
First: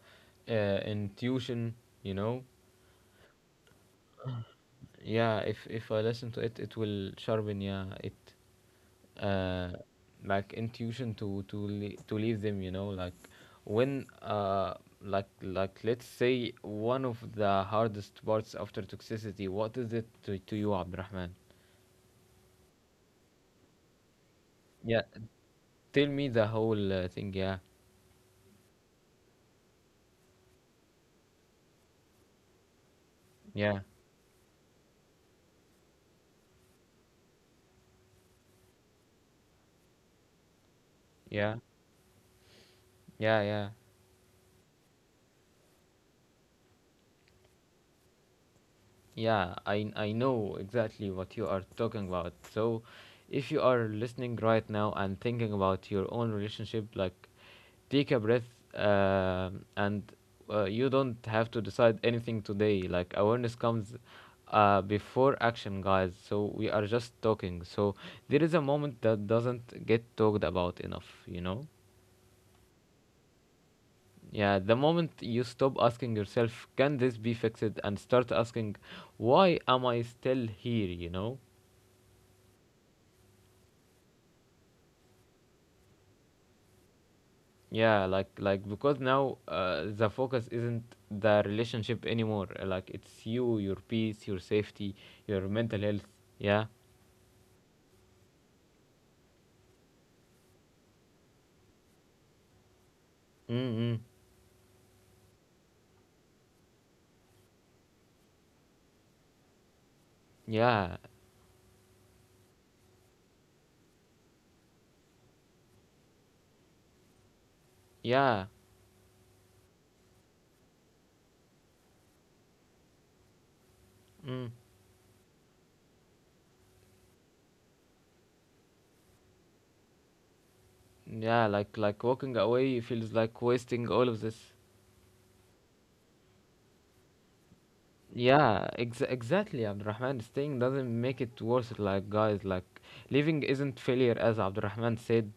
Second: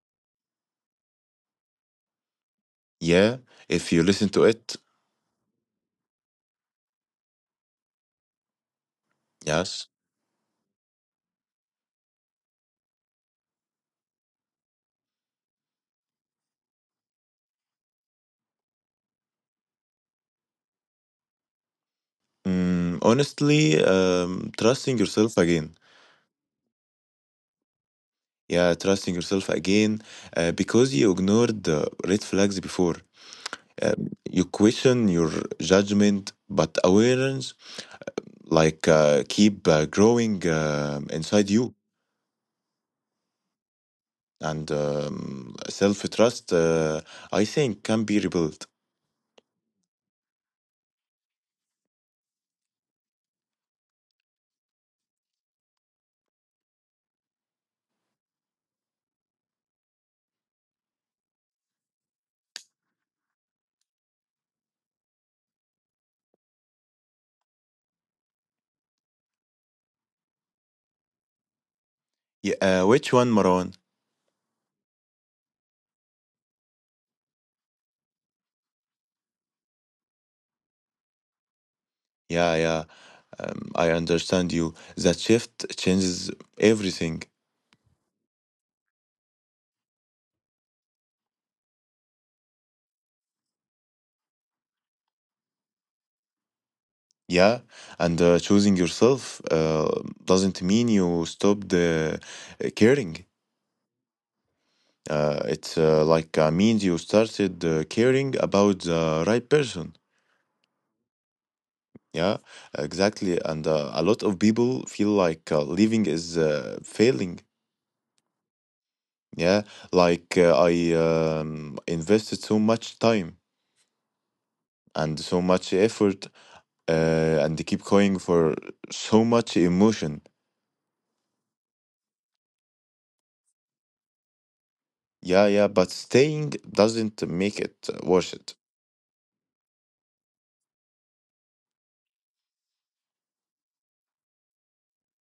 Speaker 1: uh, intuition. You know.
Speaker 2: Yeah, if you listen to it.
Speaker 1: Yeah, if if I listen to it, it will sharpen. Yeah, it uh,
Speaker 2: Yes.
Speaker 1: like intuition to to le- to leave them, you know. Like when uh like like let's say one of the hardest parts after toxicity, what is it to, to you, Abdurrahman.
Speaker 2: Mm, honestly, um, trusting
Speaker 1: Yeah,
Speaker 2: yourself again.
Speaker 1: tell me the whole uh, thing, yeah.
Speaker 2: Yeah, trusting yourself again uh, because you ignored the red flags before.
Speaker 1: Yeah,
Speaker 2: Um, you question your judgment, but awareness like uh, keep uh, growing uh, inside
Speaker 1: yeah,
Speaker 2: you,
Speaker 1: yeah, yeah.
Speaker 2: and um, self-trust. Uh, I think can be rebuilt.
Speaker 1: Yeah, I I know exactly what you are talking about. So, if you are listening right now and thinking about your own relationship, like take a breath um, and uh, you don't have to decide anything today. Like awareness comes uh, before action, guys. So we are just talking. So there is a moment that doesn't get talked about enough, you know?
Speaker 2: Yeah, uh, which one, Maron?
Speaker 1: Yeah, the moment you stop asking yourself, can this be fixed, and start asking, why am I still here, you know?
Speaker 2: Yeah, yeah. Um, I understand you. That shift changes everything.
Speaker 1: Yeah, like like because now uh, the focus isn't the relationship anymore. uh, Like it's you, your peace, your safety, your mental health. Yeah.
Speaker 2: Yeah, and uh, choosing yourself uh, doesn't mean you stopped uh, caring.
Speaker 1: Mm-mm.
Speaker 2: Uh, it's uh, like uh, means you started uh, caring about the right person.
Speaker 1: Yeah.
Speaker 2: Yeah, exactly. And uh, a lot of people feel like uh, living is uh, failing.
Speaker 1: Yeah.
Speaker 2: Yeah, like uh, I um, invested so much time
Speaker 1: Mm.
Speaker 2: and so much effort, uh, and keep going for so much emotion.
Speaker 1: Yeah, like like walking away feels like wasting all of this.
Speaker 2: Yeah, yeah, but staying doesn't make it worth it.
Speaker 1: Yeah, ex- exactly, Abdurrahman. Staying doesn't make it worth it, like guys. Like leaving isn't failure, as Abdurrahman said,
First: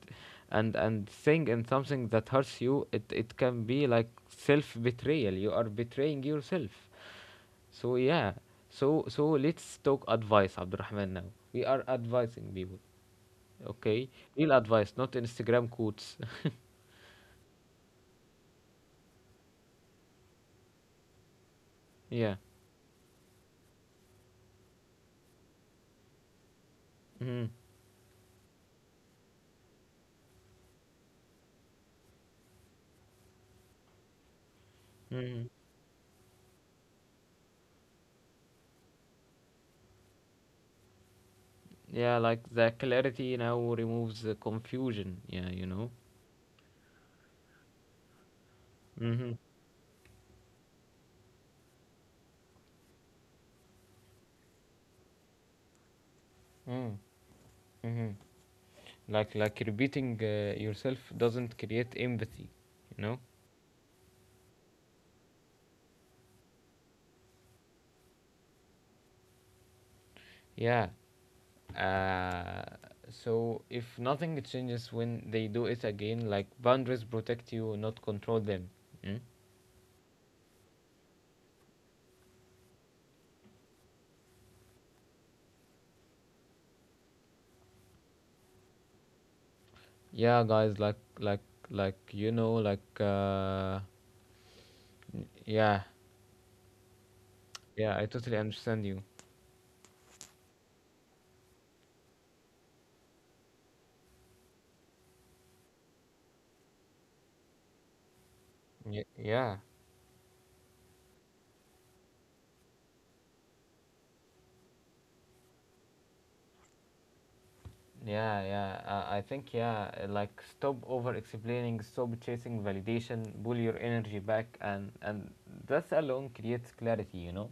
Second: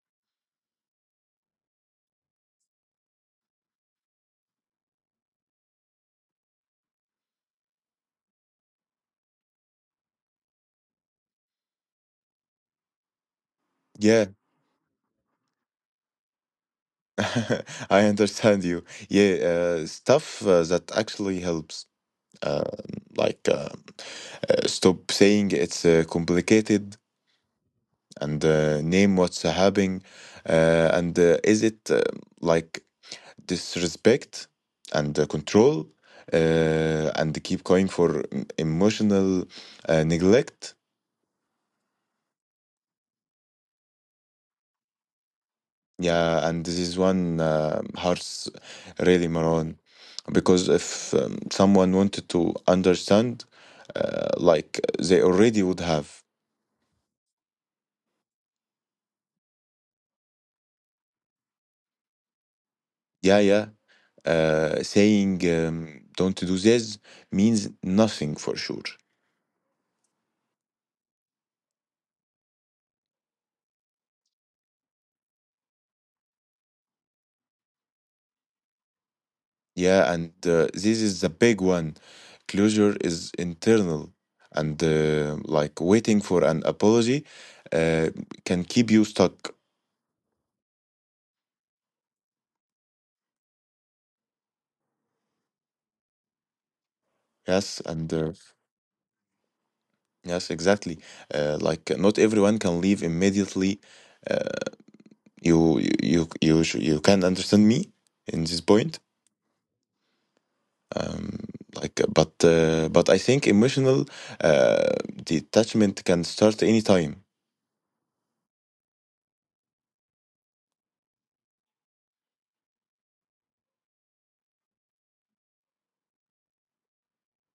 Speaker 1: and and staying in something that hurts you, it it can be like self betrayal. You are betraying yourself. So yeah, so so let's talk advice, Abdurrahman. Now we are advising people, okay?
Speaker 2: Yeah,
Speaker 1: Real advice, not Instagram quotes.
Speaker 2: <laughs> I understand you. Yeah, uh, stuff uh, that actually helps.
Speaker 1: <laughs> yeah.
Speaker 2: Uh, like, uh, uh, stop saying it's uh, complicated
Speaker 1: Hmm.
Speaker 2: and uh, name what's uh, happening. Uh, and uh, is it uh, like disrespect and uh,
Speaker 1: Hmm.
Speaker 2: control? Uh, and keep going for mm, emotional uh, neglect?
Speaker 1: Yeah, like the clarity now removes the confusion. Yeah, you know.
Speaker 2: Yeah, and this is one uh, hurts really,
Speaker 1: Mm-hmm.
Speaker 2: Maron, because if um, someone wanted to understand, uh, like they already would have.
Speaker 1: Mm. Hmm. Like like repeating uh, yourself doesn't create empathy, you know?
Speaker 2: Yeah, yeah. Uh, saying um, don't do this means nothing for sure.
Speaker 1: Yeah. Uh, so if nothing changes when they do it again, like boundaries protect you, not control them. Mm?
Speaker 2: Yeah, and uh, this is the big one. Closure is internal, and uh, like waiting for an apology uh, can keep you stuck.
Speaker 1: Yeah, guys. Like like like you know like uh, yeah.
Speaker 2: Yes,
Speaker 1: Yeah. I
Speaker 2: and uh,
Speaker 1: totally understand you.
Speaker 2: yes, exactly. Uh, like uh, not everyone can leave immediately. Uh, you you you you, sh- you can understand me in this point.
Speaker 1: Y- yeah.
Speaker 2: Um, like, uh, but uh, but I think emotional uh, detachment can start anytime.
Speaker 1: Yeah, yeah. Uh, I think yeah. uh, Like stop over explaining, stop chasing validation, pull your energy back, and and that alone creates clarity. You know.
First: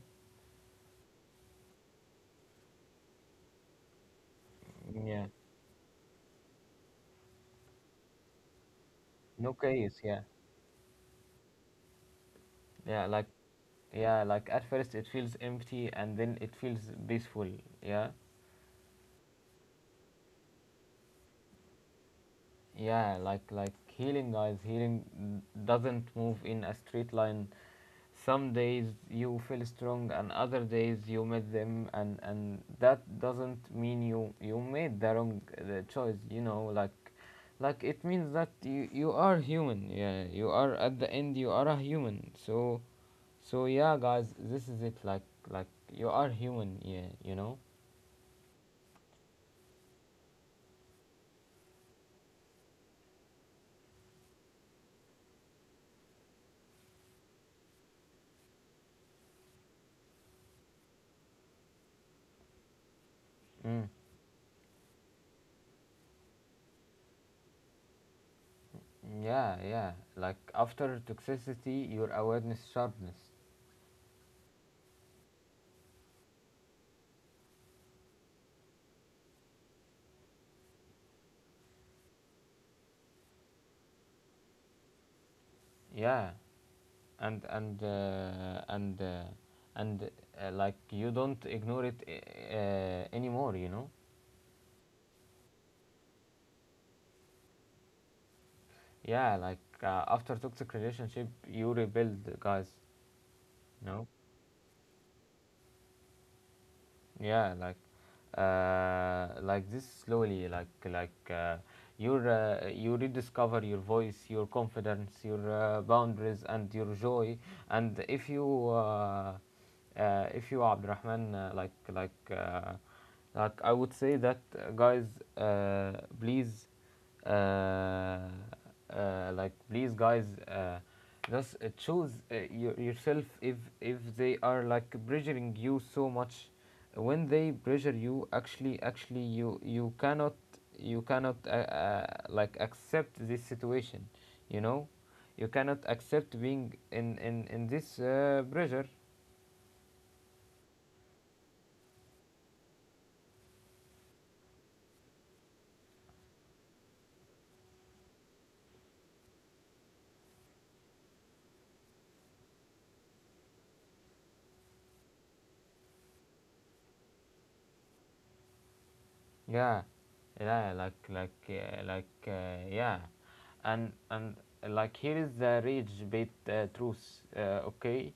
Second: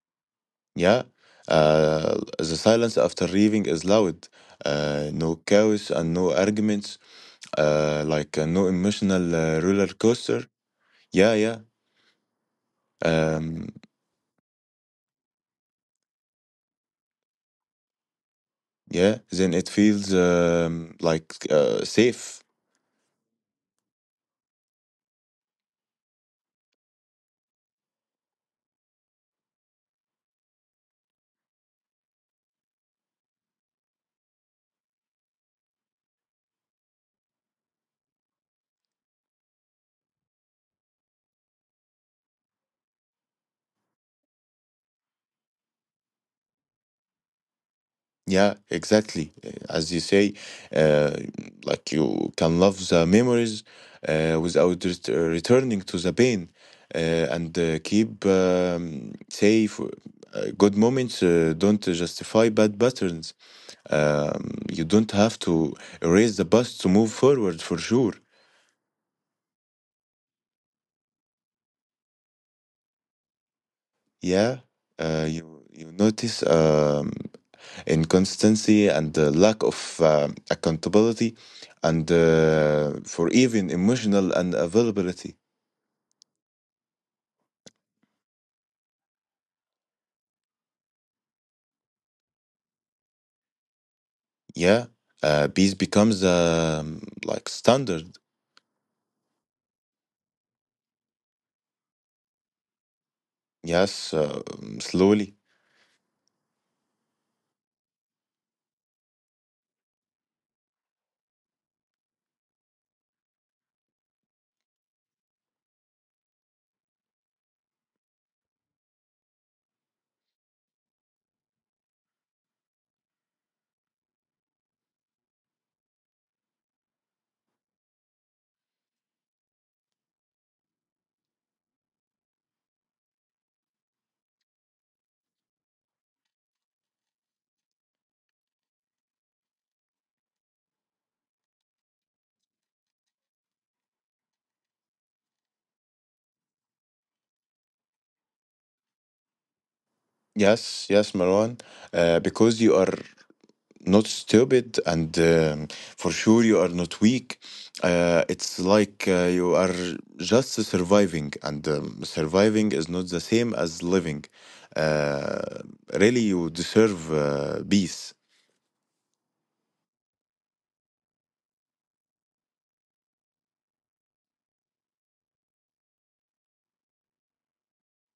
Speaker 2: Yeah. Uh, the silence after leaving is loud. Uh,
Speaker 1: Yeah.
Speaker 2: no chaos and no arguments. Uh, like uh, no emotional
Speaker 1: No
Speaker 2: uh, roller
Speaker 1: chaos. Yeah.
Speaker 2: coaster. Yeah, yeah.
Speaker 1: Yeah. Like
Speaker 2: Um,
Speaker 1: yeah. Like at first it feels empty, and then it feels peaceful. Yeah.
Speaker 2: yeah. Then it feels um, like uh, safe.
Speaker 1: Yeah. Like like healing, guys. Healing doesn't move in a straight line. Some days you feel strong and other days you meet them, and and that doesn't mean you you made the wrong the choice, you know. like like it means that you you are human, yeah. You are at the end, you are a human. So so yeah, guys, this is it. like like you are human, yeah, you know.
Speaker 2: Yeah, exactly. As you say, uh, like you can love the memories uh, without ret- returning to the pain, uh, and uh, keep um, safe. Uh, good moments uh, don't justify bad patterns.
Speaker 1: Mm.
Speaker 2: Um, you don't have to erase the past to move forward, for sure.
Speaker 1: Yeah, yeah, like after toxicity your awareness sharpness.
Speaker 2: Yeah, uh, you you notice um, inconsistency and the lack of um accountability, and uh, for even emotional and availability.
Speaker 1: Yeah, and and uh, and uh, and uh, like you don't ignore it uh, uh, anymore, you know.
Speaker 2: Yeah, uh, peace becomes um, like standard.
Speaker 1: Yeah, like uh, after toxic relationship you rebuild, guys, you know.
Speaker 2: Yes, uh, slowly.
Speaker 1: Yeah, like uh, like this slowly, like like uh, you uh, you rediscover your voice, your confidence, your uh, boundaries, and your joy. And if you uh, uh, if you, Abdurrahman, uh, like like uh, like I would say that uh, guys, uh, please uh, uh, like please, guys, uh, just uh, choose uh, your, yourself if if they are like pressuring you so much. When they pressure you, actually, actually you you cannot, you cannot uh, uh, like accept this situation, you know. You cannot accept being in in in this uh, pressure.
Speaker 2: Yes, yes, Marwan. Uh, because you are not stupid and, um, for sure, you are not weak. Uh, it's like uh, you are just surviving, and um, surviving is not the same as living. uh, Really, you deserve uh, peace.
Speaker 1: Yeah, yeah, like like uh, like uh, yeah, and and like here is the rage bait uh, truth. Uh, okay,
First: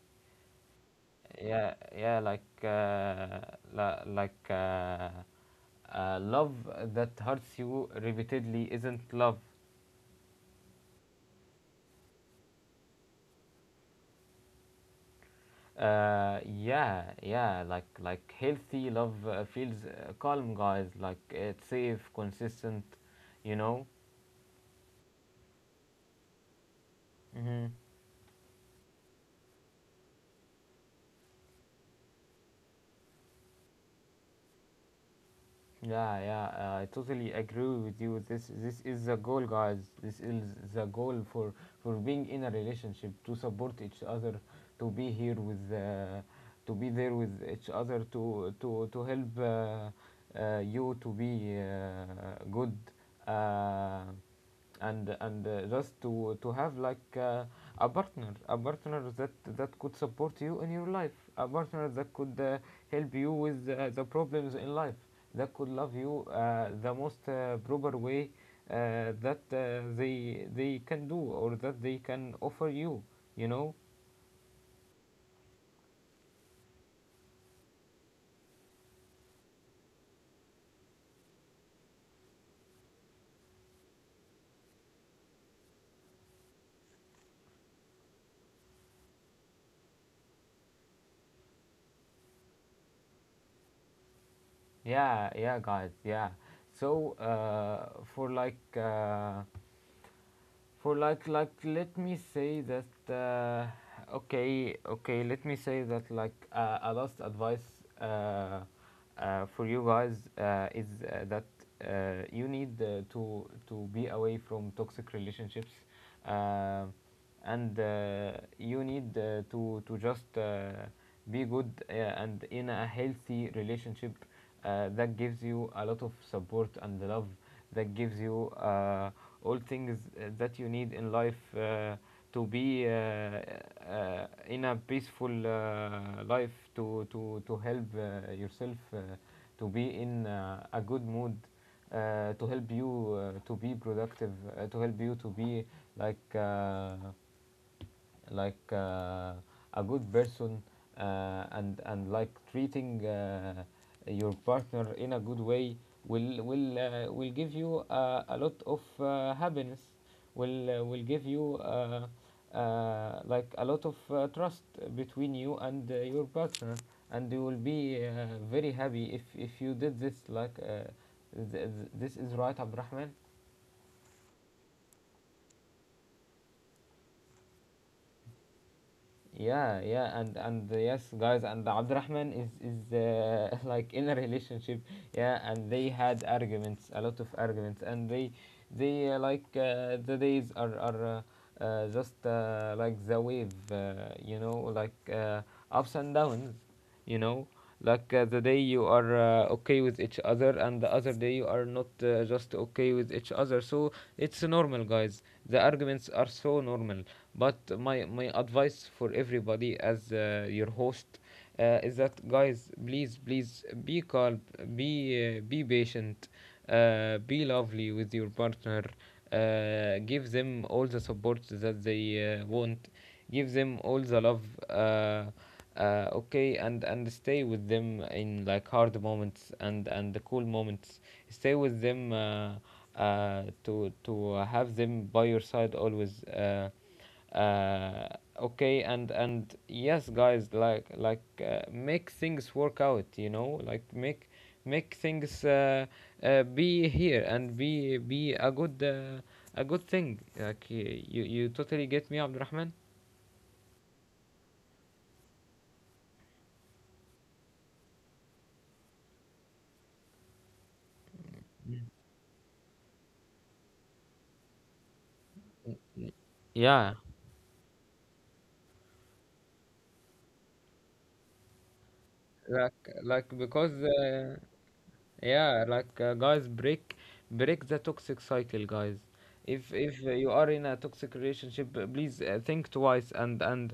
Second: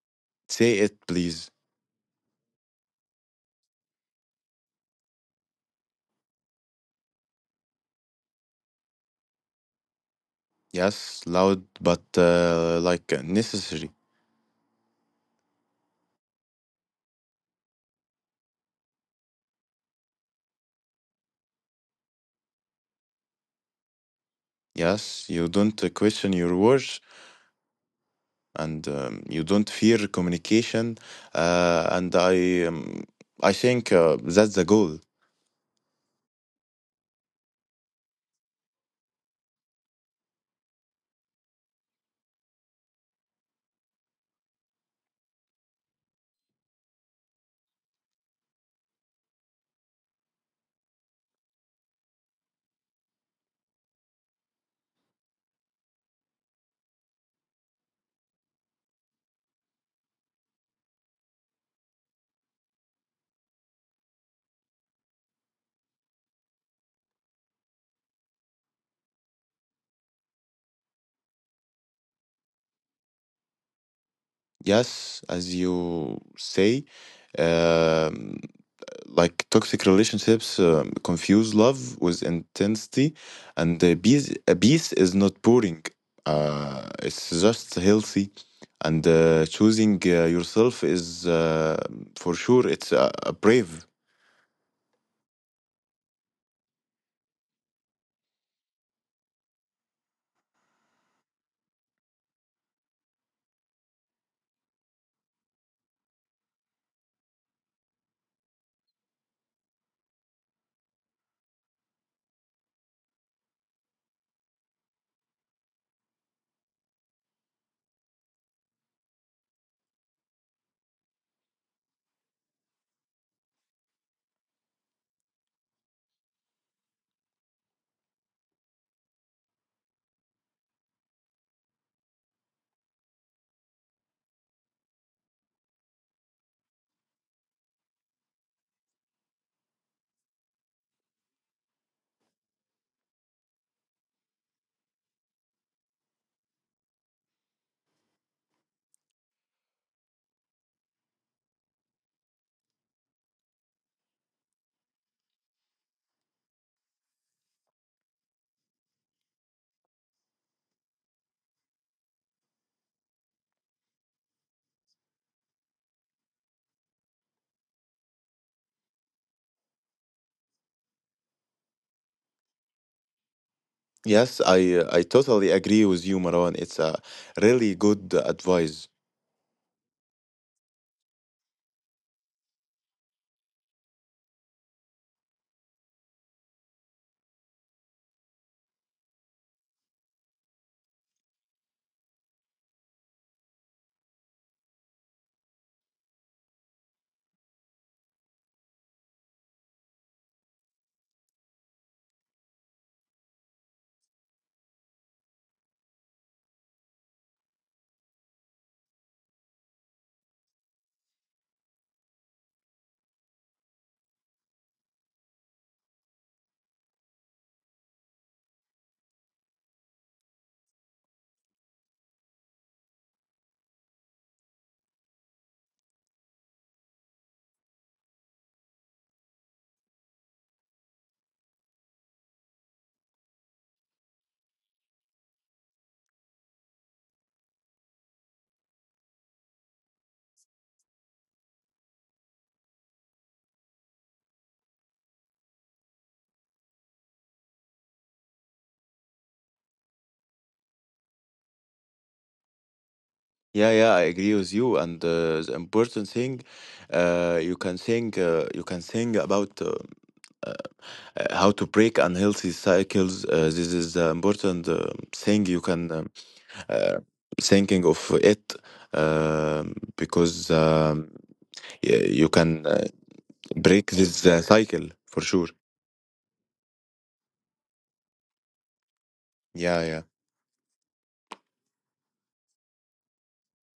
Speaker 2: Say it please.
Speaker 1: yeah, yeah, like uh, la- like uh, uh, love that hurts you repeatedly isn't love.
Speaker 2: Yes, loud but uh, like necessary.
Speaker 1: Uh, yeah, yeah, like like healthy love uh, feels uh, calm, guys. Like it's safe, consistent, you
Speaker 2: Yes, you don't uh, question your worth,
Speaker 1: know.
Speaker 2: and um, you don't fear communication. Uh, and I, um, I think uh, that's the goal.
Speaker 1: Yeah, yeah, uh, I totally agree with you. This this is the goal, guys. This is the goal for for being in a relationship to support each other, to be here with, uh, to be there with each other, to to to help uh, uh, you to be uh, good. Uh, and and uh, just to to have like uh, a partner a partner that that could support you in your life, a partner that could uh, help you with uh, the problems in life, that could love you uh, the most uh, proper way uh, that uh, they they can do, or that they can offer you you know
Speaker 2: Yes, as you say, um, like toxic relationships um, confuse love with intensity, and uh, peace, uh, peace is not boring. Uh, it's just healthy, and uh, choosing uh, yourself is uh, for sure it's a, a brave.
Speaker 1: Yeah, yeah, guys, yeah. So uh, for like uh, for like like let me say that, uh, okay okay let me say that, like uh, a last advice uh, uh, for you guys uh, is uh, that uh, you need uh, to to be away from toxic relationships, uh, and uh, you need uh, to to just uh, be good, uh, and in a healthy relationship uh, that gives you a lot of support and love, that gives you uh, all things uh, that you need in life, uh, to be uh, uh, in a peaceful uh, life, to to to help uh, yourself, uh, to be in uh, a good mood, uh, to help you uh, to be productive, uh, to help you to be like uh, like uh, a good person. Uh, and and like treating uh, your partner in a good way will will uh, will give you uh, a lot of uh, happiness, will uh, will give you uh, uh, like a lot of uh, trust between you and uh, your partner, and you will be uh, very happy if if you did this. Like uh, th- th- this is right, Abdurrahman?
Speaker 2: Yes, I I totally agree with you, Marwan. It's a really good advice.
Speaker 1: Yeah, yeah, and and uh, yes, guys, and Abdurrahman is is uh, <laughs> like in a relationship, yeah, and they had arguments, a lot of arguments, and they they uh, like uh, the days are are uh, uh, just uh, like the wave, uh, you know, like uh, ups and downs, you know. Like uh, the day you are uh, okay with each other, and the other day you are not uh, just okay with each other. So it's normal, guys. The arguments are so normal. But my my advice for everybody, as uh, your host, uh, is that, guys, please, please be calm, be uh, be patient, uh, be lovely with your partner, uh, give them all the support that they uh, want, give them all the love, uh, uh, okay and and stay with them in like hard moments and and the cool moments, stay with them, uh, uh, to to have them by your side always. Uh, uh, okay and and yes, guys, like like uh, make things work out, you know, like, make make things uh, uh, be here, and be be a good, uh, a good thing. Like y- you you totally get me, Abdurrahman.
Speaker 2: Yeah, yeah, I agree with you. And uh, the important thing, uh, you can think, uh, you can think about uh, uh, uh, how to break unhealthy cycles. Uh, this is the important uh, thing you can um,
Speaker 1: Yeah.
Speaker 2: uh, thinking of it, um because um, y- you can uh,
Speaker 1: like like because
Speaker 2: break this
Speaker 1: uh,
Speaker 2: uh, cycle for sure.
Speaker 1: Yeah, like uh, guys, break break the toxic cycle, guys. If
Speaker 2: Yeah, yeah,
Speaker 1: if uh, you are in a toxic relationship, uh, please uh, think twice, and and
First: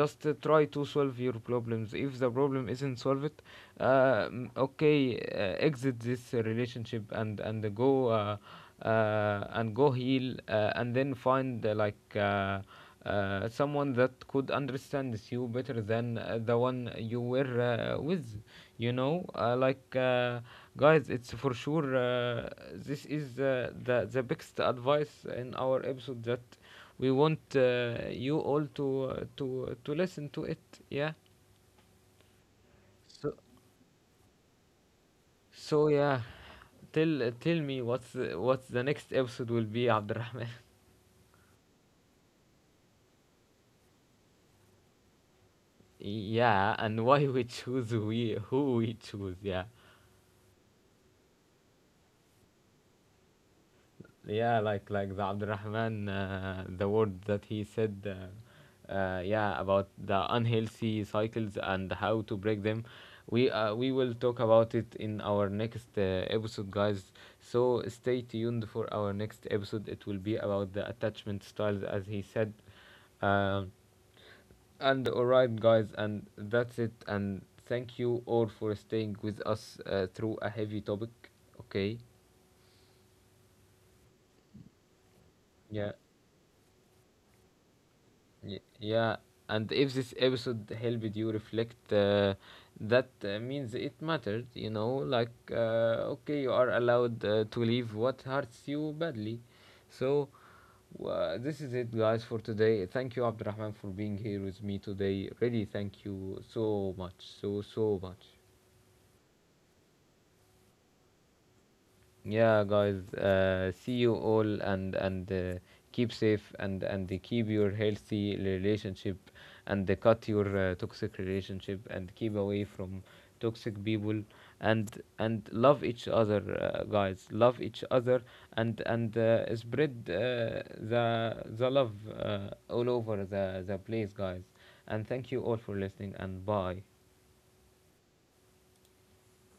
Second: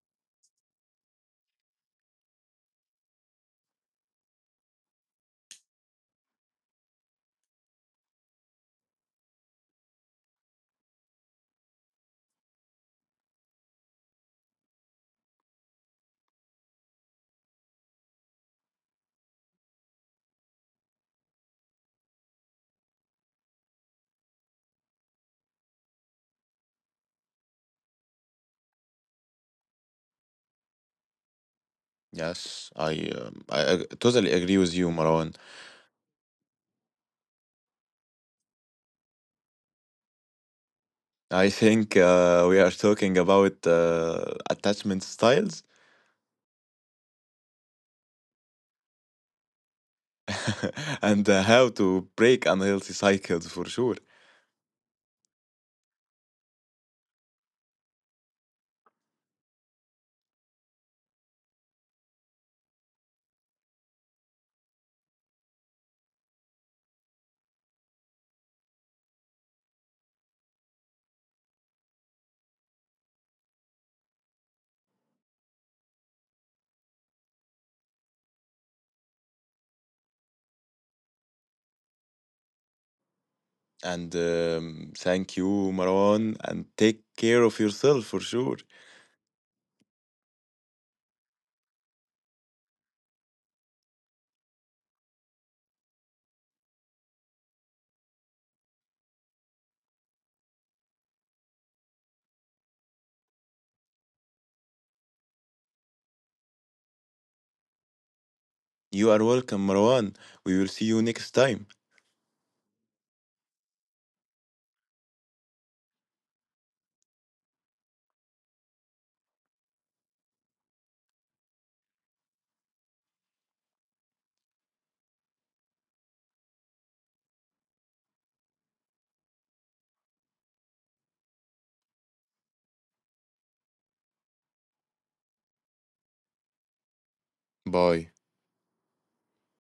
Speaker 1: just uh, try to solve your problems. If the problem isn't solved, uh, mm, okay, uh, exit this uh, relationship, and and go, uh, uh, and go heal, uh, and then find, uh, like. Uh, uh, someone that could understand you better than uh, the one you were uh, with, you know uh, like uh, guys. It's for sure, uh, this is uh, the the biggest advice in our episode that we want uh, you all to uh, to to listen to it, yeah.
Speaker 2: yes, I,
Speaker 1: so
Speaker 2: um, I ag- totally agree with you, Marwan.
Speaker 1: so yeah, tell tell me, what's what's the next episode will be, Abdurrahman?
Speaker 2: I think uh, we are talking about uh, attachment styles.
Speaker 1: <laughs> Yeah, and why we choose, we who we choose, yeah.
Speaker 2: <laughs> And uh, how to break unhealthy cycles for sure.
Speaker 1: Yeah, like like the Abdurrahman, uh, the word that he said, uh, uh, yeah, about the unhealthy cycles and how to break them. We uh, we will talk about it in our next uh, episode, guys. So stay tuned for our next episode, it will be about the attachment styles, as he said. Um, and Alright, guys, and that's it. And thank you all for staying with us uh, through a heavy topic. Okay.
Speaker 2: And um, thank you,
Speaker 1: Yeah.
Speaker 2: Marwan, and take care of yourself for sure.
Speaker 1: Y- Yeah, and if this episode helped you reflect, uh, that uh, means it mattered, you know. Like, uh, okay, you are allowed uh, to leave what hurts you badly. So, uh, this is it, guys, for today. Thank you, Abdurrahman, for being here with me today. Really, thank you so much, so, so much.
Speaker 2: You are welcome, Marwan. We will see you next time.
Speaker 1: Yeah, guys, uh, see you all, and and uh, keep safe, and and keep your healthy relationship, and cut your uh, toxic relationship, and keep away from toxic people, and and love each other, uh, guys, love each other, and and uh, spread, uh, the the love, uh, all over the the place, guys. And thank you all for listening, and bye.
Speaker 2: Bye.